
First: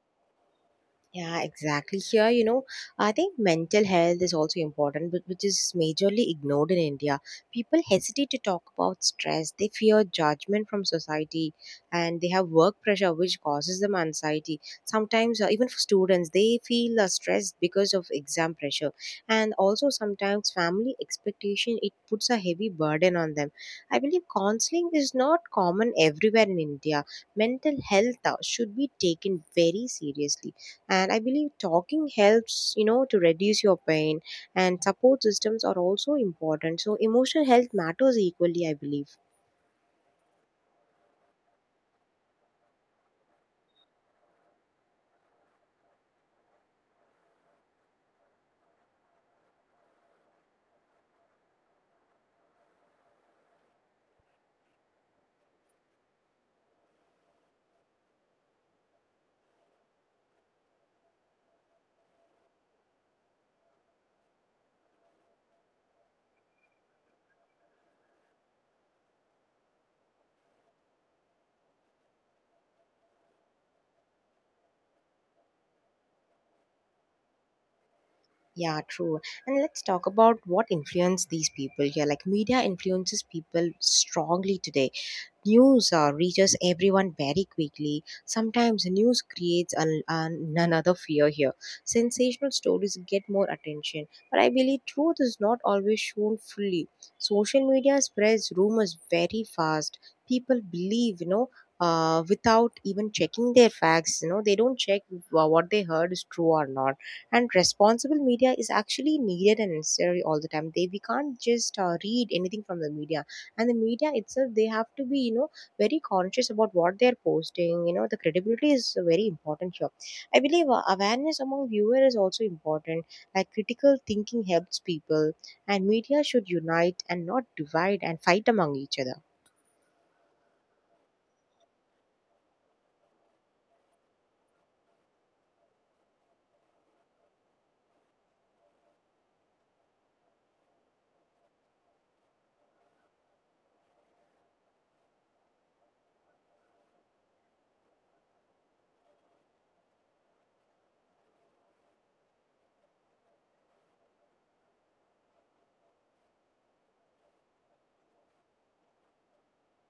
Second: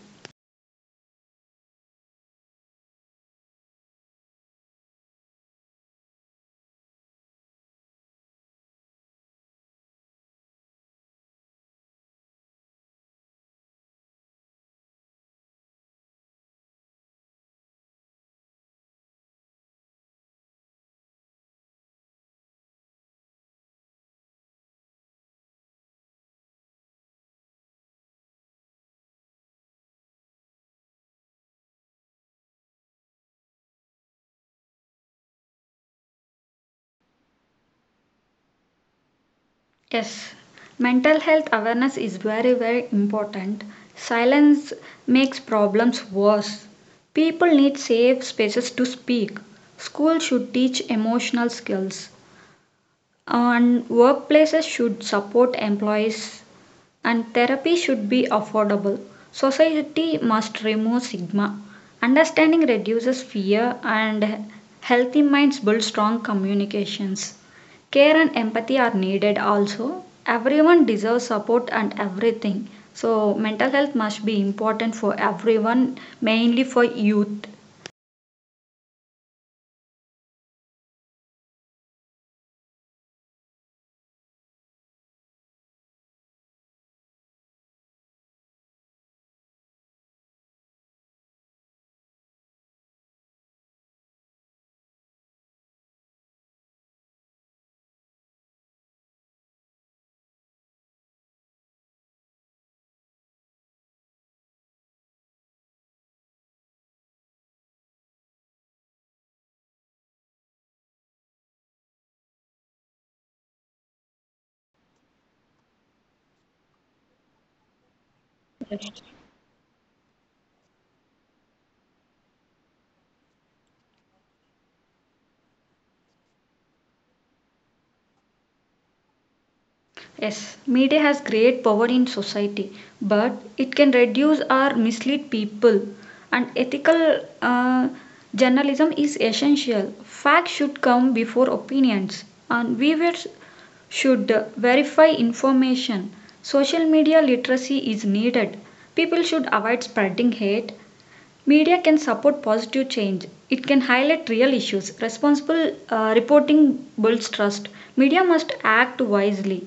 [SPEAKER 1] Yeah, exactly. Here, you know, I think mental health is also important, but which is majorly ignored in India. People hesitate to talk about stress. They fear judgment from society, and they have work pressure, which causes them anxiety. Sometimes, uh, even for students, they feel uh, stressed because of exam pressure, and also sometimes family expectation. It puts a heavy burden on them. I believe counseling is not common everywhere in India. Mental health uh, should be taken very seriously, and I believe talking helps, you know, to reduce your pain. And support systems are also important, so emotional health matters equally, I believe.
[SPEAKER 2] Yes, mental health awareness is very, very important. Silence makes problems worse. People need safe spaces to speak. Schools should teach emotional skills, and workplaces should support employees and therapy should be affordable. Society must remove stigma. Understanding reduces fear, and healthy minds build strong communications. Care and empathy are needed also. Everyone deserves support and everything. So, mental health must be important for everyone, mainly for youth.
[SPEAKER 1] Yeah, true. And let's talk about what influence these people here. Like media influences people strongly today. News uh, reaches everyone very quickly. Sometimes news creates an, an, another fear here. Sensational stories get more attention, but I believe truth is not always shown fully. Social media spreads rumors very fast. People believe, you know, uh, without even checking their facts. You know they don't check wha- what they heard is true or not. And responsible media is actually needed and necessary all the time. They, we can't just uh, read anything from the media. And the media itself, they have to be, you know, very conscious about what they're posting. You know the credibility is very important here. I believe uh, awareness among viewers is also important. Like critical thinking helps people, and media should unite and not divide and fight among each other.
[SPEAKER 2] Yes, media has great power in society, but it can reduce or mislead people. And ethical uh, journalism is essential. Facts should come before opinions, and viewers should verify information. Social media literacy is needed. People should avoid spreading hate. Media can support positive change. It can highlight real issues. Responsible uh, reporting builds trust. Media must act wisely.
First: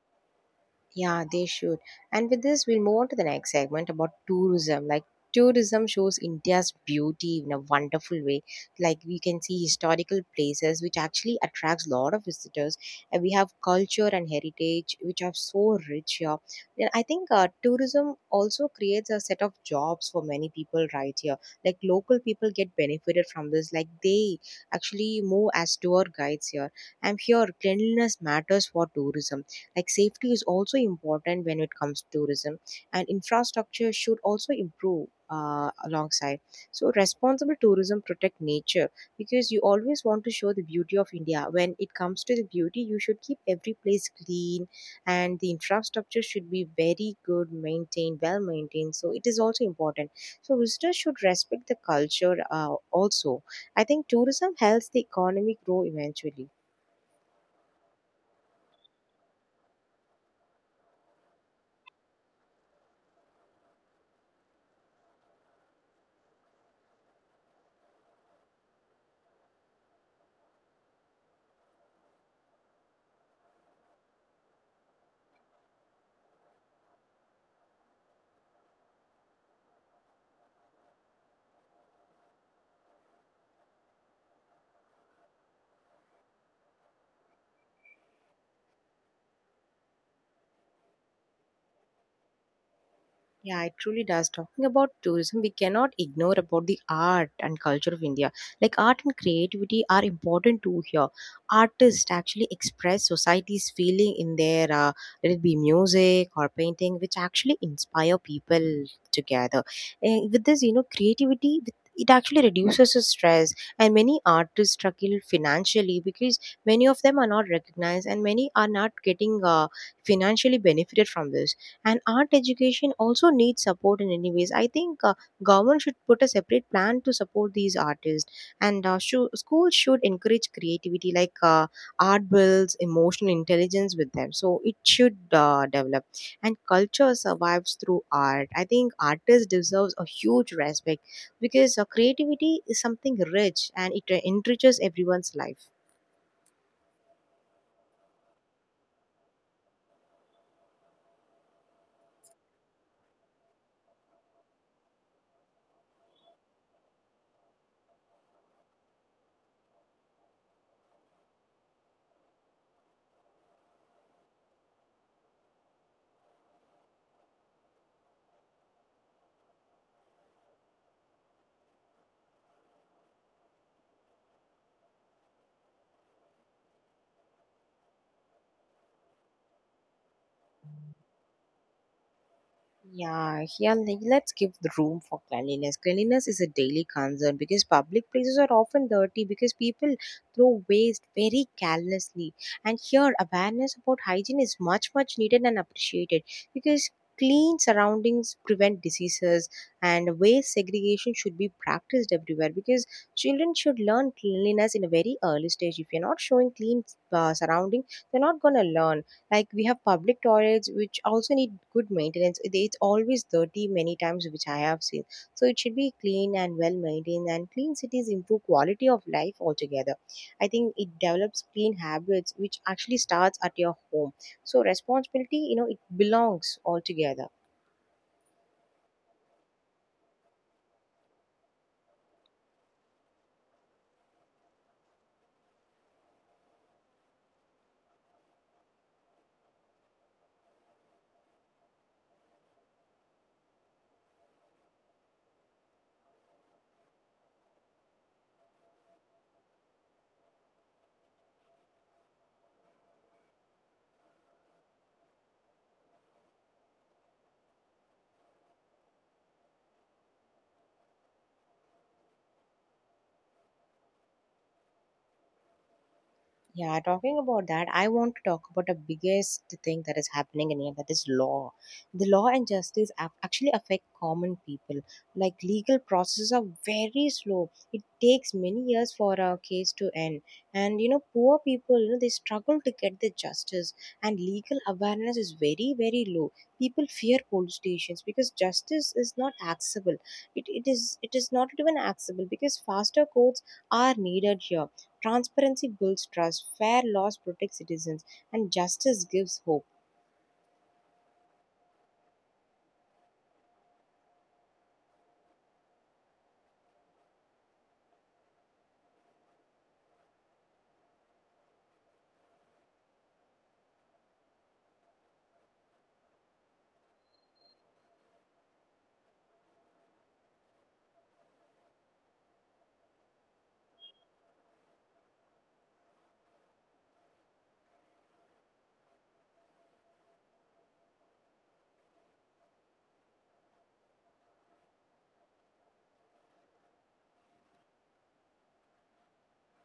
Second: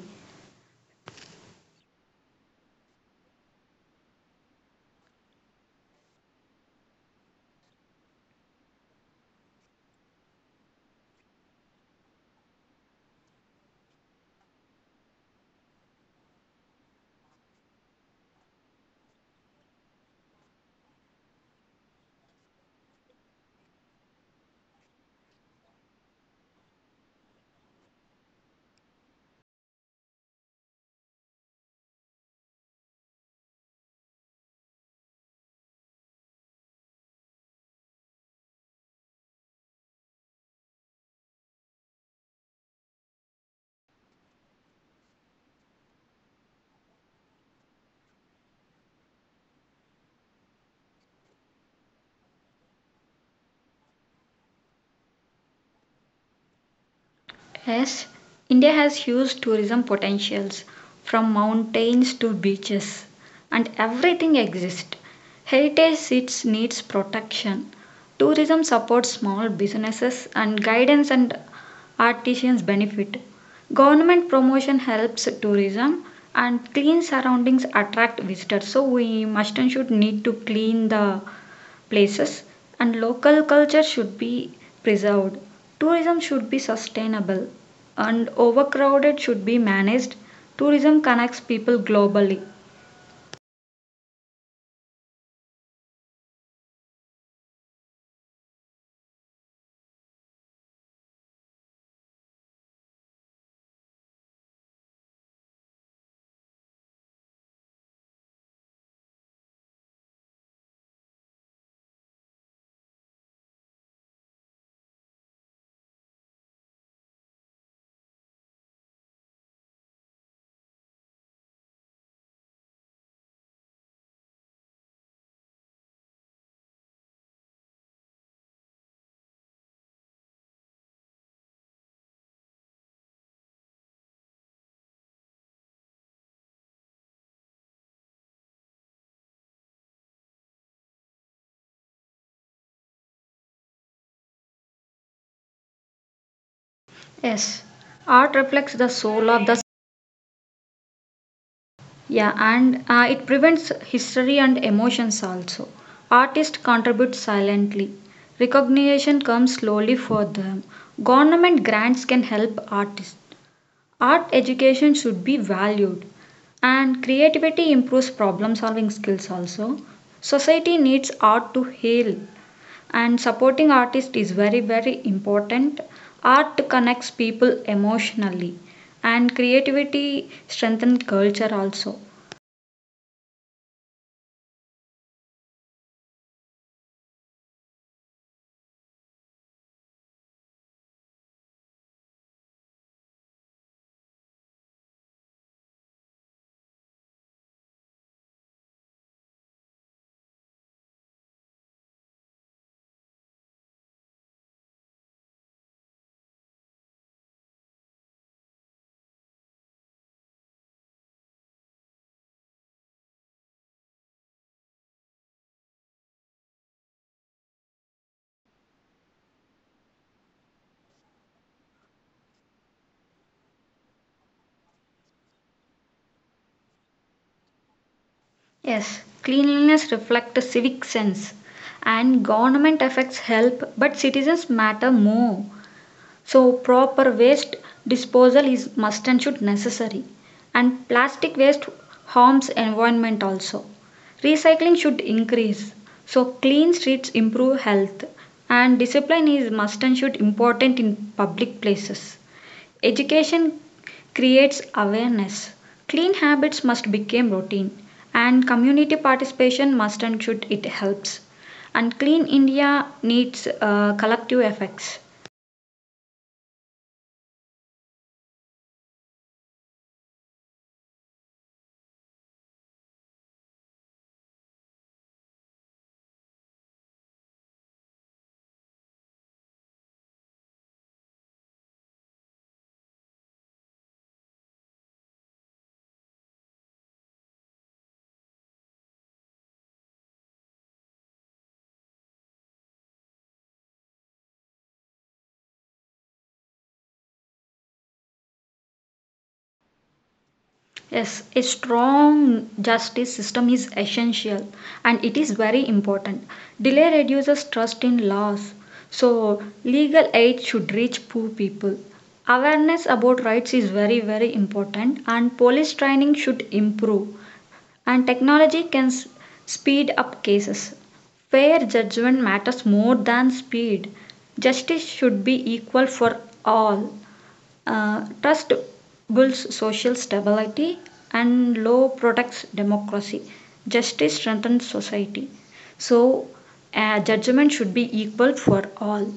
[SPEAKER 1] Yeah, they should. And with this, we'll move on to the next segment about tourism. Like, tourism shows India's beauty in a wonderful way. Like, we can see historical places, which actually attracts a lot of visitors. And we have culture and heritage, which are so rich here. Then I think uh, tourism also creates a set of jobs for many people right here. Like, local people get benefited from this. Like, they actually move as tour guides here. And here, cleanliness matters for tourism, like safety is also important when it comes to tourism, and infrastructure should also improve uh, alongside. So responsible tourism protect nature, because you always want to show the beauty of india. When it comes to the beauty, you should keep every place clean, and the infrastructure should be very good maintained, well maintained, so it is also important. So visitors should respect the culture uh, also. I think tourism helps the economy grow eventually.
[SPEAKER 2] Yes, India has huge tourism potentials from mountains to beaches, and everything exists. Heritage sites needs protection. Tourism supports small businesses and guidance and artisans benefit. Government promotion helps tourism and clean surroundings attract visitors. So we must and should need to clean the places and local culture should be preserved. Tourism should be sustainable and overcrowded should be managed. Tourism connects people globally.
[SPEAKER 1] Yeah, it truly does. Talking about tourism, we cannot ignore about the art and culture of India. Like art and creativity are important too here. Artists actually express society's feeling in their, uh, let it be music or painting, which actually inspire people together. And with this, you know, creativity. With it actually reduces the stress, and many artists struggle financially because many of them are not recognized and many are not getting uh, financially benefited from this. And art education also needs support in any ways. I think uh, government should put a separate plan to support these artists, and uh, shou- schools should encourage creativity, like uh, art builds emotional intelligence with them, so it should uh, develop. And culture survives through art. I think artists deserves a huge respect, because uh, creativity is something rich, and it uh, enriches everyone's life.
[SPEAKER 2] Yes, art reflects the soul of the yeah, and uh, it prevents history and emotions also. Artists contribute silently. Recognition comes slowly for them. Government grants can help artists. Art education should be valued, and creativity improves problem solving skills also. Society needs art to heal, and supporting artists is very, very important. Art connects people emotionally, and creativity strengthens culture also.
[SPEAKER 1] Yeah, yeah, like, let's give the room for cleanliness. Cleanliness is a daily concern because public places are often dirty because people throw waste very carelessly. And here, awareness about hygiene is much, much needed and appreciated, because clean surroundings prevent diseases, and waste segregation should be practiced everywhere, because children should learn cleanliness in a very early stage. If you're not showing clean uh, surrounding, they're not going to learn. Like we have public toilets which also need good maintenance. It- it's always dirty many times, which I have seen. So it should be clean and well maintained, and clean cities improve quality of life altogether. I think it develops clean habits, which actually starts at your home. So responsibility, you know, it belongs altogether.
[SPEAKER 2] Yes, cleanliness reflects civic sense, and government effects help, but citizens matter more. So proper waste disposal is must and should necessary and plastic waste harms environment also. Recycling should increase. So clean streets improve health and discipline is must and should important in public places. Education creates awareness. Clean habits must become routine and community participation must and should it helps. And clean India needs uh, collective effects.
[SPEAKER 1] Yeah, talking about that, I want to talk about the biggest thing that is happening in India, that is law. The law and justice ap- actually affect common people. Like legal processes are very slow. It takes many years for a case to end. And you know, poor people, you know, they struggle to get the justice, and legal awareness is very, very low. People fear police stations because justice is not accessible. It, it is it is not even accessible because faster courts are needed here. Transparency builds trust, fair laws protect citizens, and justice gives hope.
[SPEAKER 2] Yes, a strong justice system is essential and it is very important. Delay reduces trust in laws. So, legal aid should reach poor people. Awareness about rights is very, very important, and police training should improve. And technology can s- speed up cases. Fair judgment matters more than speed. Justice should be equal for all. Uh, trust builds social stability and law protects democracy. Justice strengthens society. So, a judgment should be equal for all.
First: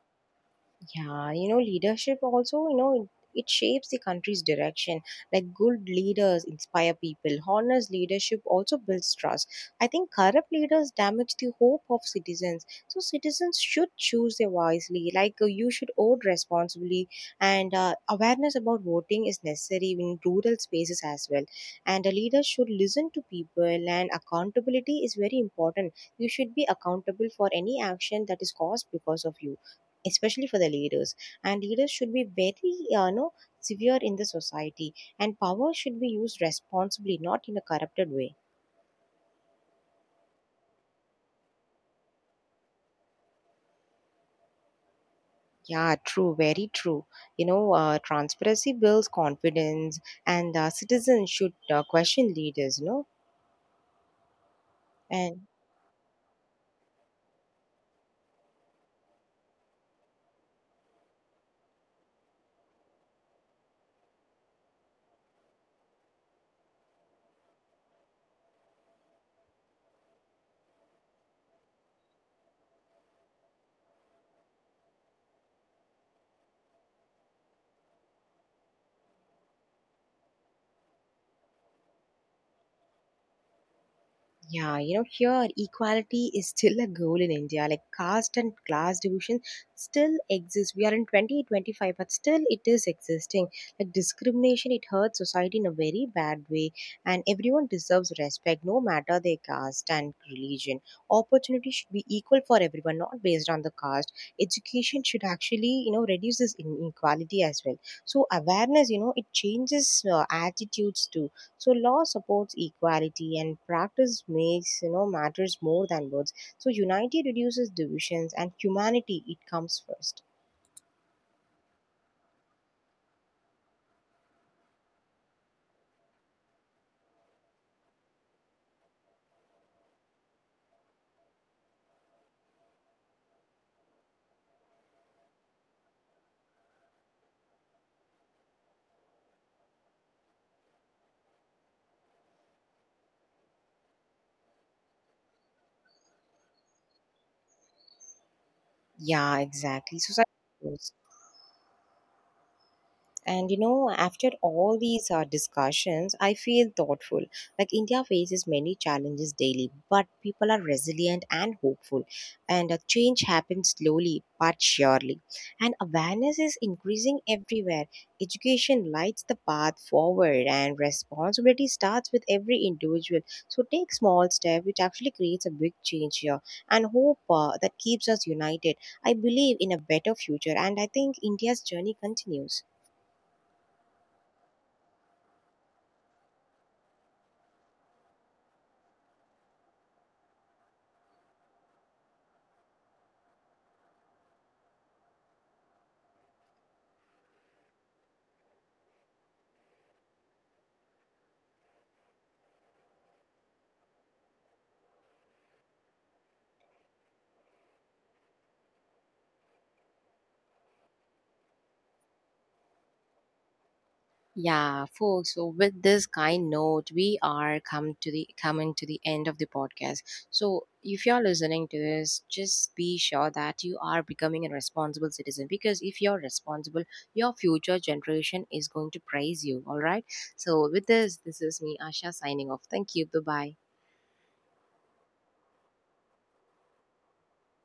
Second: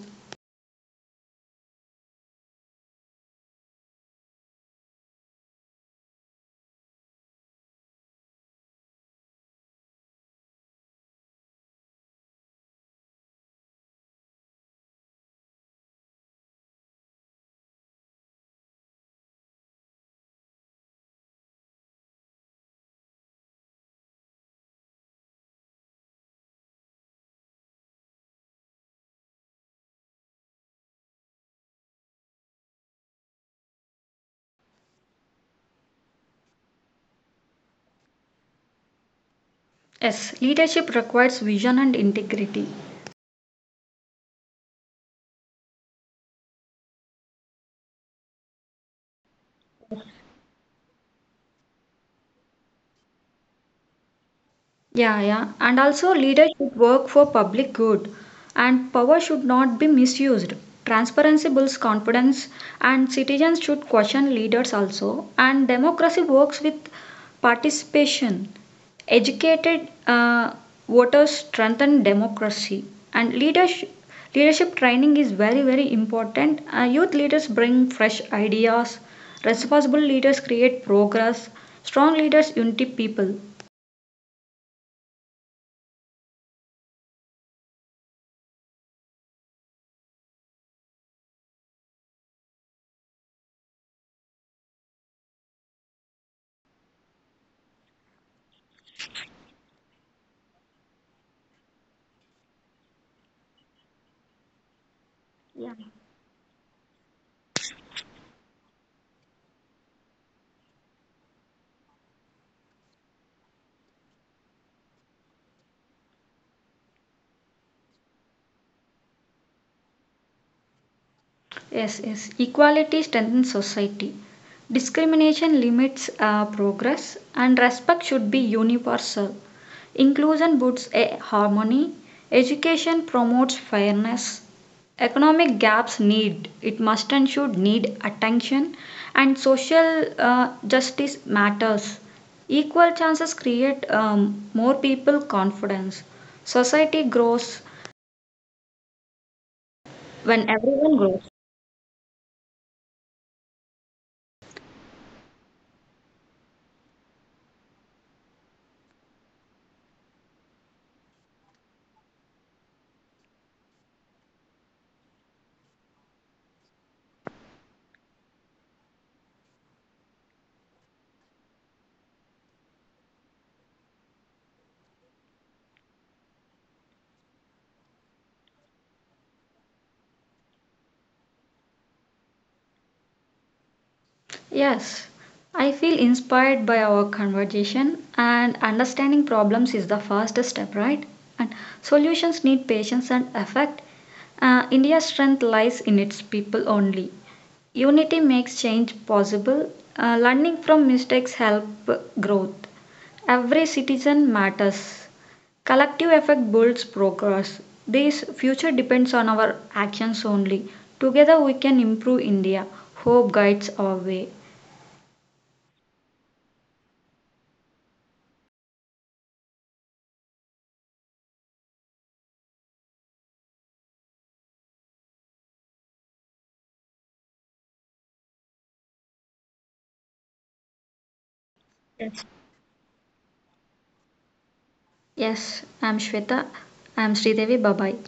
[SPEAKER 1] Yeah, you know, leadership also, you know, it shapes the country's direction. Like good leaders inspire people. Honest leadership also builds trust. I think corrupt leaders damage the hope of citizens. So citizens should choose their wisely. Like uh, you should vote responsibly, and uh, awareness about voting is necessary in rural spaces as well. And a leader should listen to people, and accountability is very important. You should be accountable for any action that is caused because of you, especially for the leaders. And leaders should be very uh, you know, severe in the society, and power should be used responsibly, not in a corrupted way.
[SPEAKER 2] Yes, leadership requires vision and integrity.
[SPEAKER 1] Yeah, true, very true. You know, uh, transparency builds confidence, and uh, citizens should uh, question leaders, you know.
[SPEAKER 2] Yeah, yeah.
[SPEAKER 1] And
[SPEAKER 2] And also, leaders should work for public good, and power should not be misused. Transparency builds confidence, and citizens should question leaders also. And democracy works with participation. Educated uh, voters strengthen democracy, and leadership leadership training is very very important. Uh, youth leaders bring fresh ideas. Responsible leaders create progress. Strong leaders unite people.
[SPEAKER 1] yeah, you know, here equality is still a goal in India. Like caste and class division still exist. We are in twenty twenty-five, but still it is existing. Like discrimination, it hurts society in a very bad way. And everyone deserves respect, no matter their caste and religion. Opportunity should be equal for everyone, not based on the caste. Education should actually, you know, reduce this inequality as well. So awareness, you know, it changes uh, attitudes too. So law supports equality, and practice, makes you know, matters more than words. So unity reduces divisions, and humanity, it comes first.
[SPEAKER 2] Yes, yes. Equality strengthens society. Discrimination limits uh, progress, and respect should be universal. Inclusion boosts a harmony. Education promotes fairness. Economic gaps need, it must and should need attention, and social uh, justice matters. Equal chances create um, more people confidence. Society grows
[SPEAKER 1] Yeah, exactly.
[SPEAKER 2] when everyone
[SPEAKER 1] Society.
[SPEAKER 2] grows.
[SPEAKER 1] And you know, after all these uh, discussions, I feel thoughtful. Like India faces many challenges daily, but people are resilient and hopeful. And a change happens slowly but surely. And awareness is increasing everywhere. Education lights the path forward, and responsibility starts with every individual. So take small step, which actually creates a big change here, and hope uh, that keeps us united. I believe in a better future, and I think India's journey continues.
[SPEAKER 2] Yes, I feel inspired by our conversation, and understanding problems is the first step, right? And solutions need patience and effort. Uh, India's strength lies in its people only. Unity makes change possible. Uh, learning from mistakes help growth. Every citizen matters. Collective effort builds progress. This future depends on our actions only. Together we can improve India. Hope guides our way.
[SPEAKER 1] Yeah, folks. So with this kind note, we are come to the coming to the end of the podcast. So if you're listening to this, just be sure that you are becoming a responsible citizen, because if you're responsible, your future generation is going to praise you. All right. So with this, this is me, Asha, signing off. Thank you. Bye bye.
[SPEAKER 2] Yes, I'm Shweta. I'm Sridevi, bye. Bye.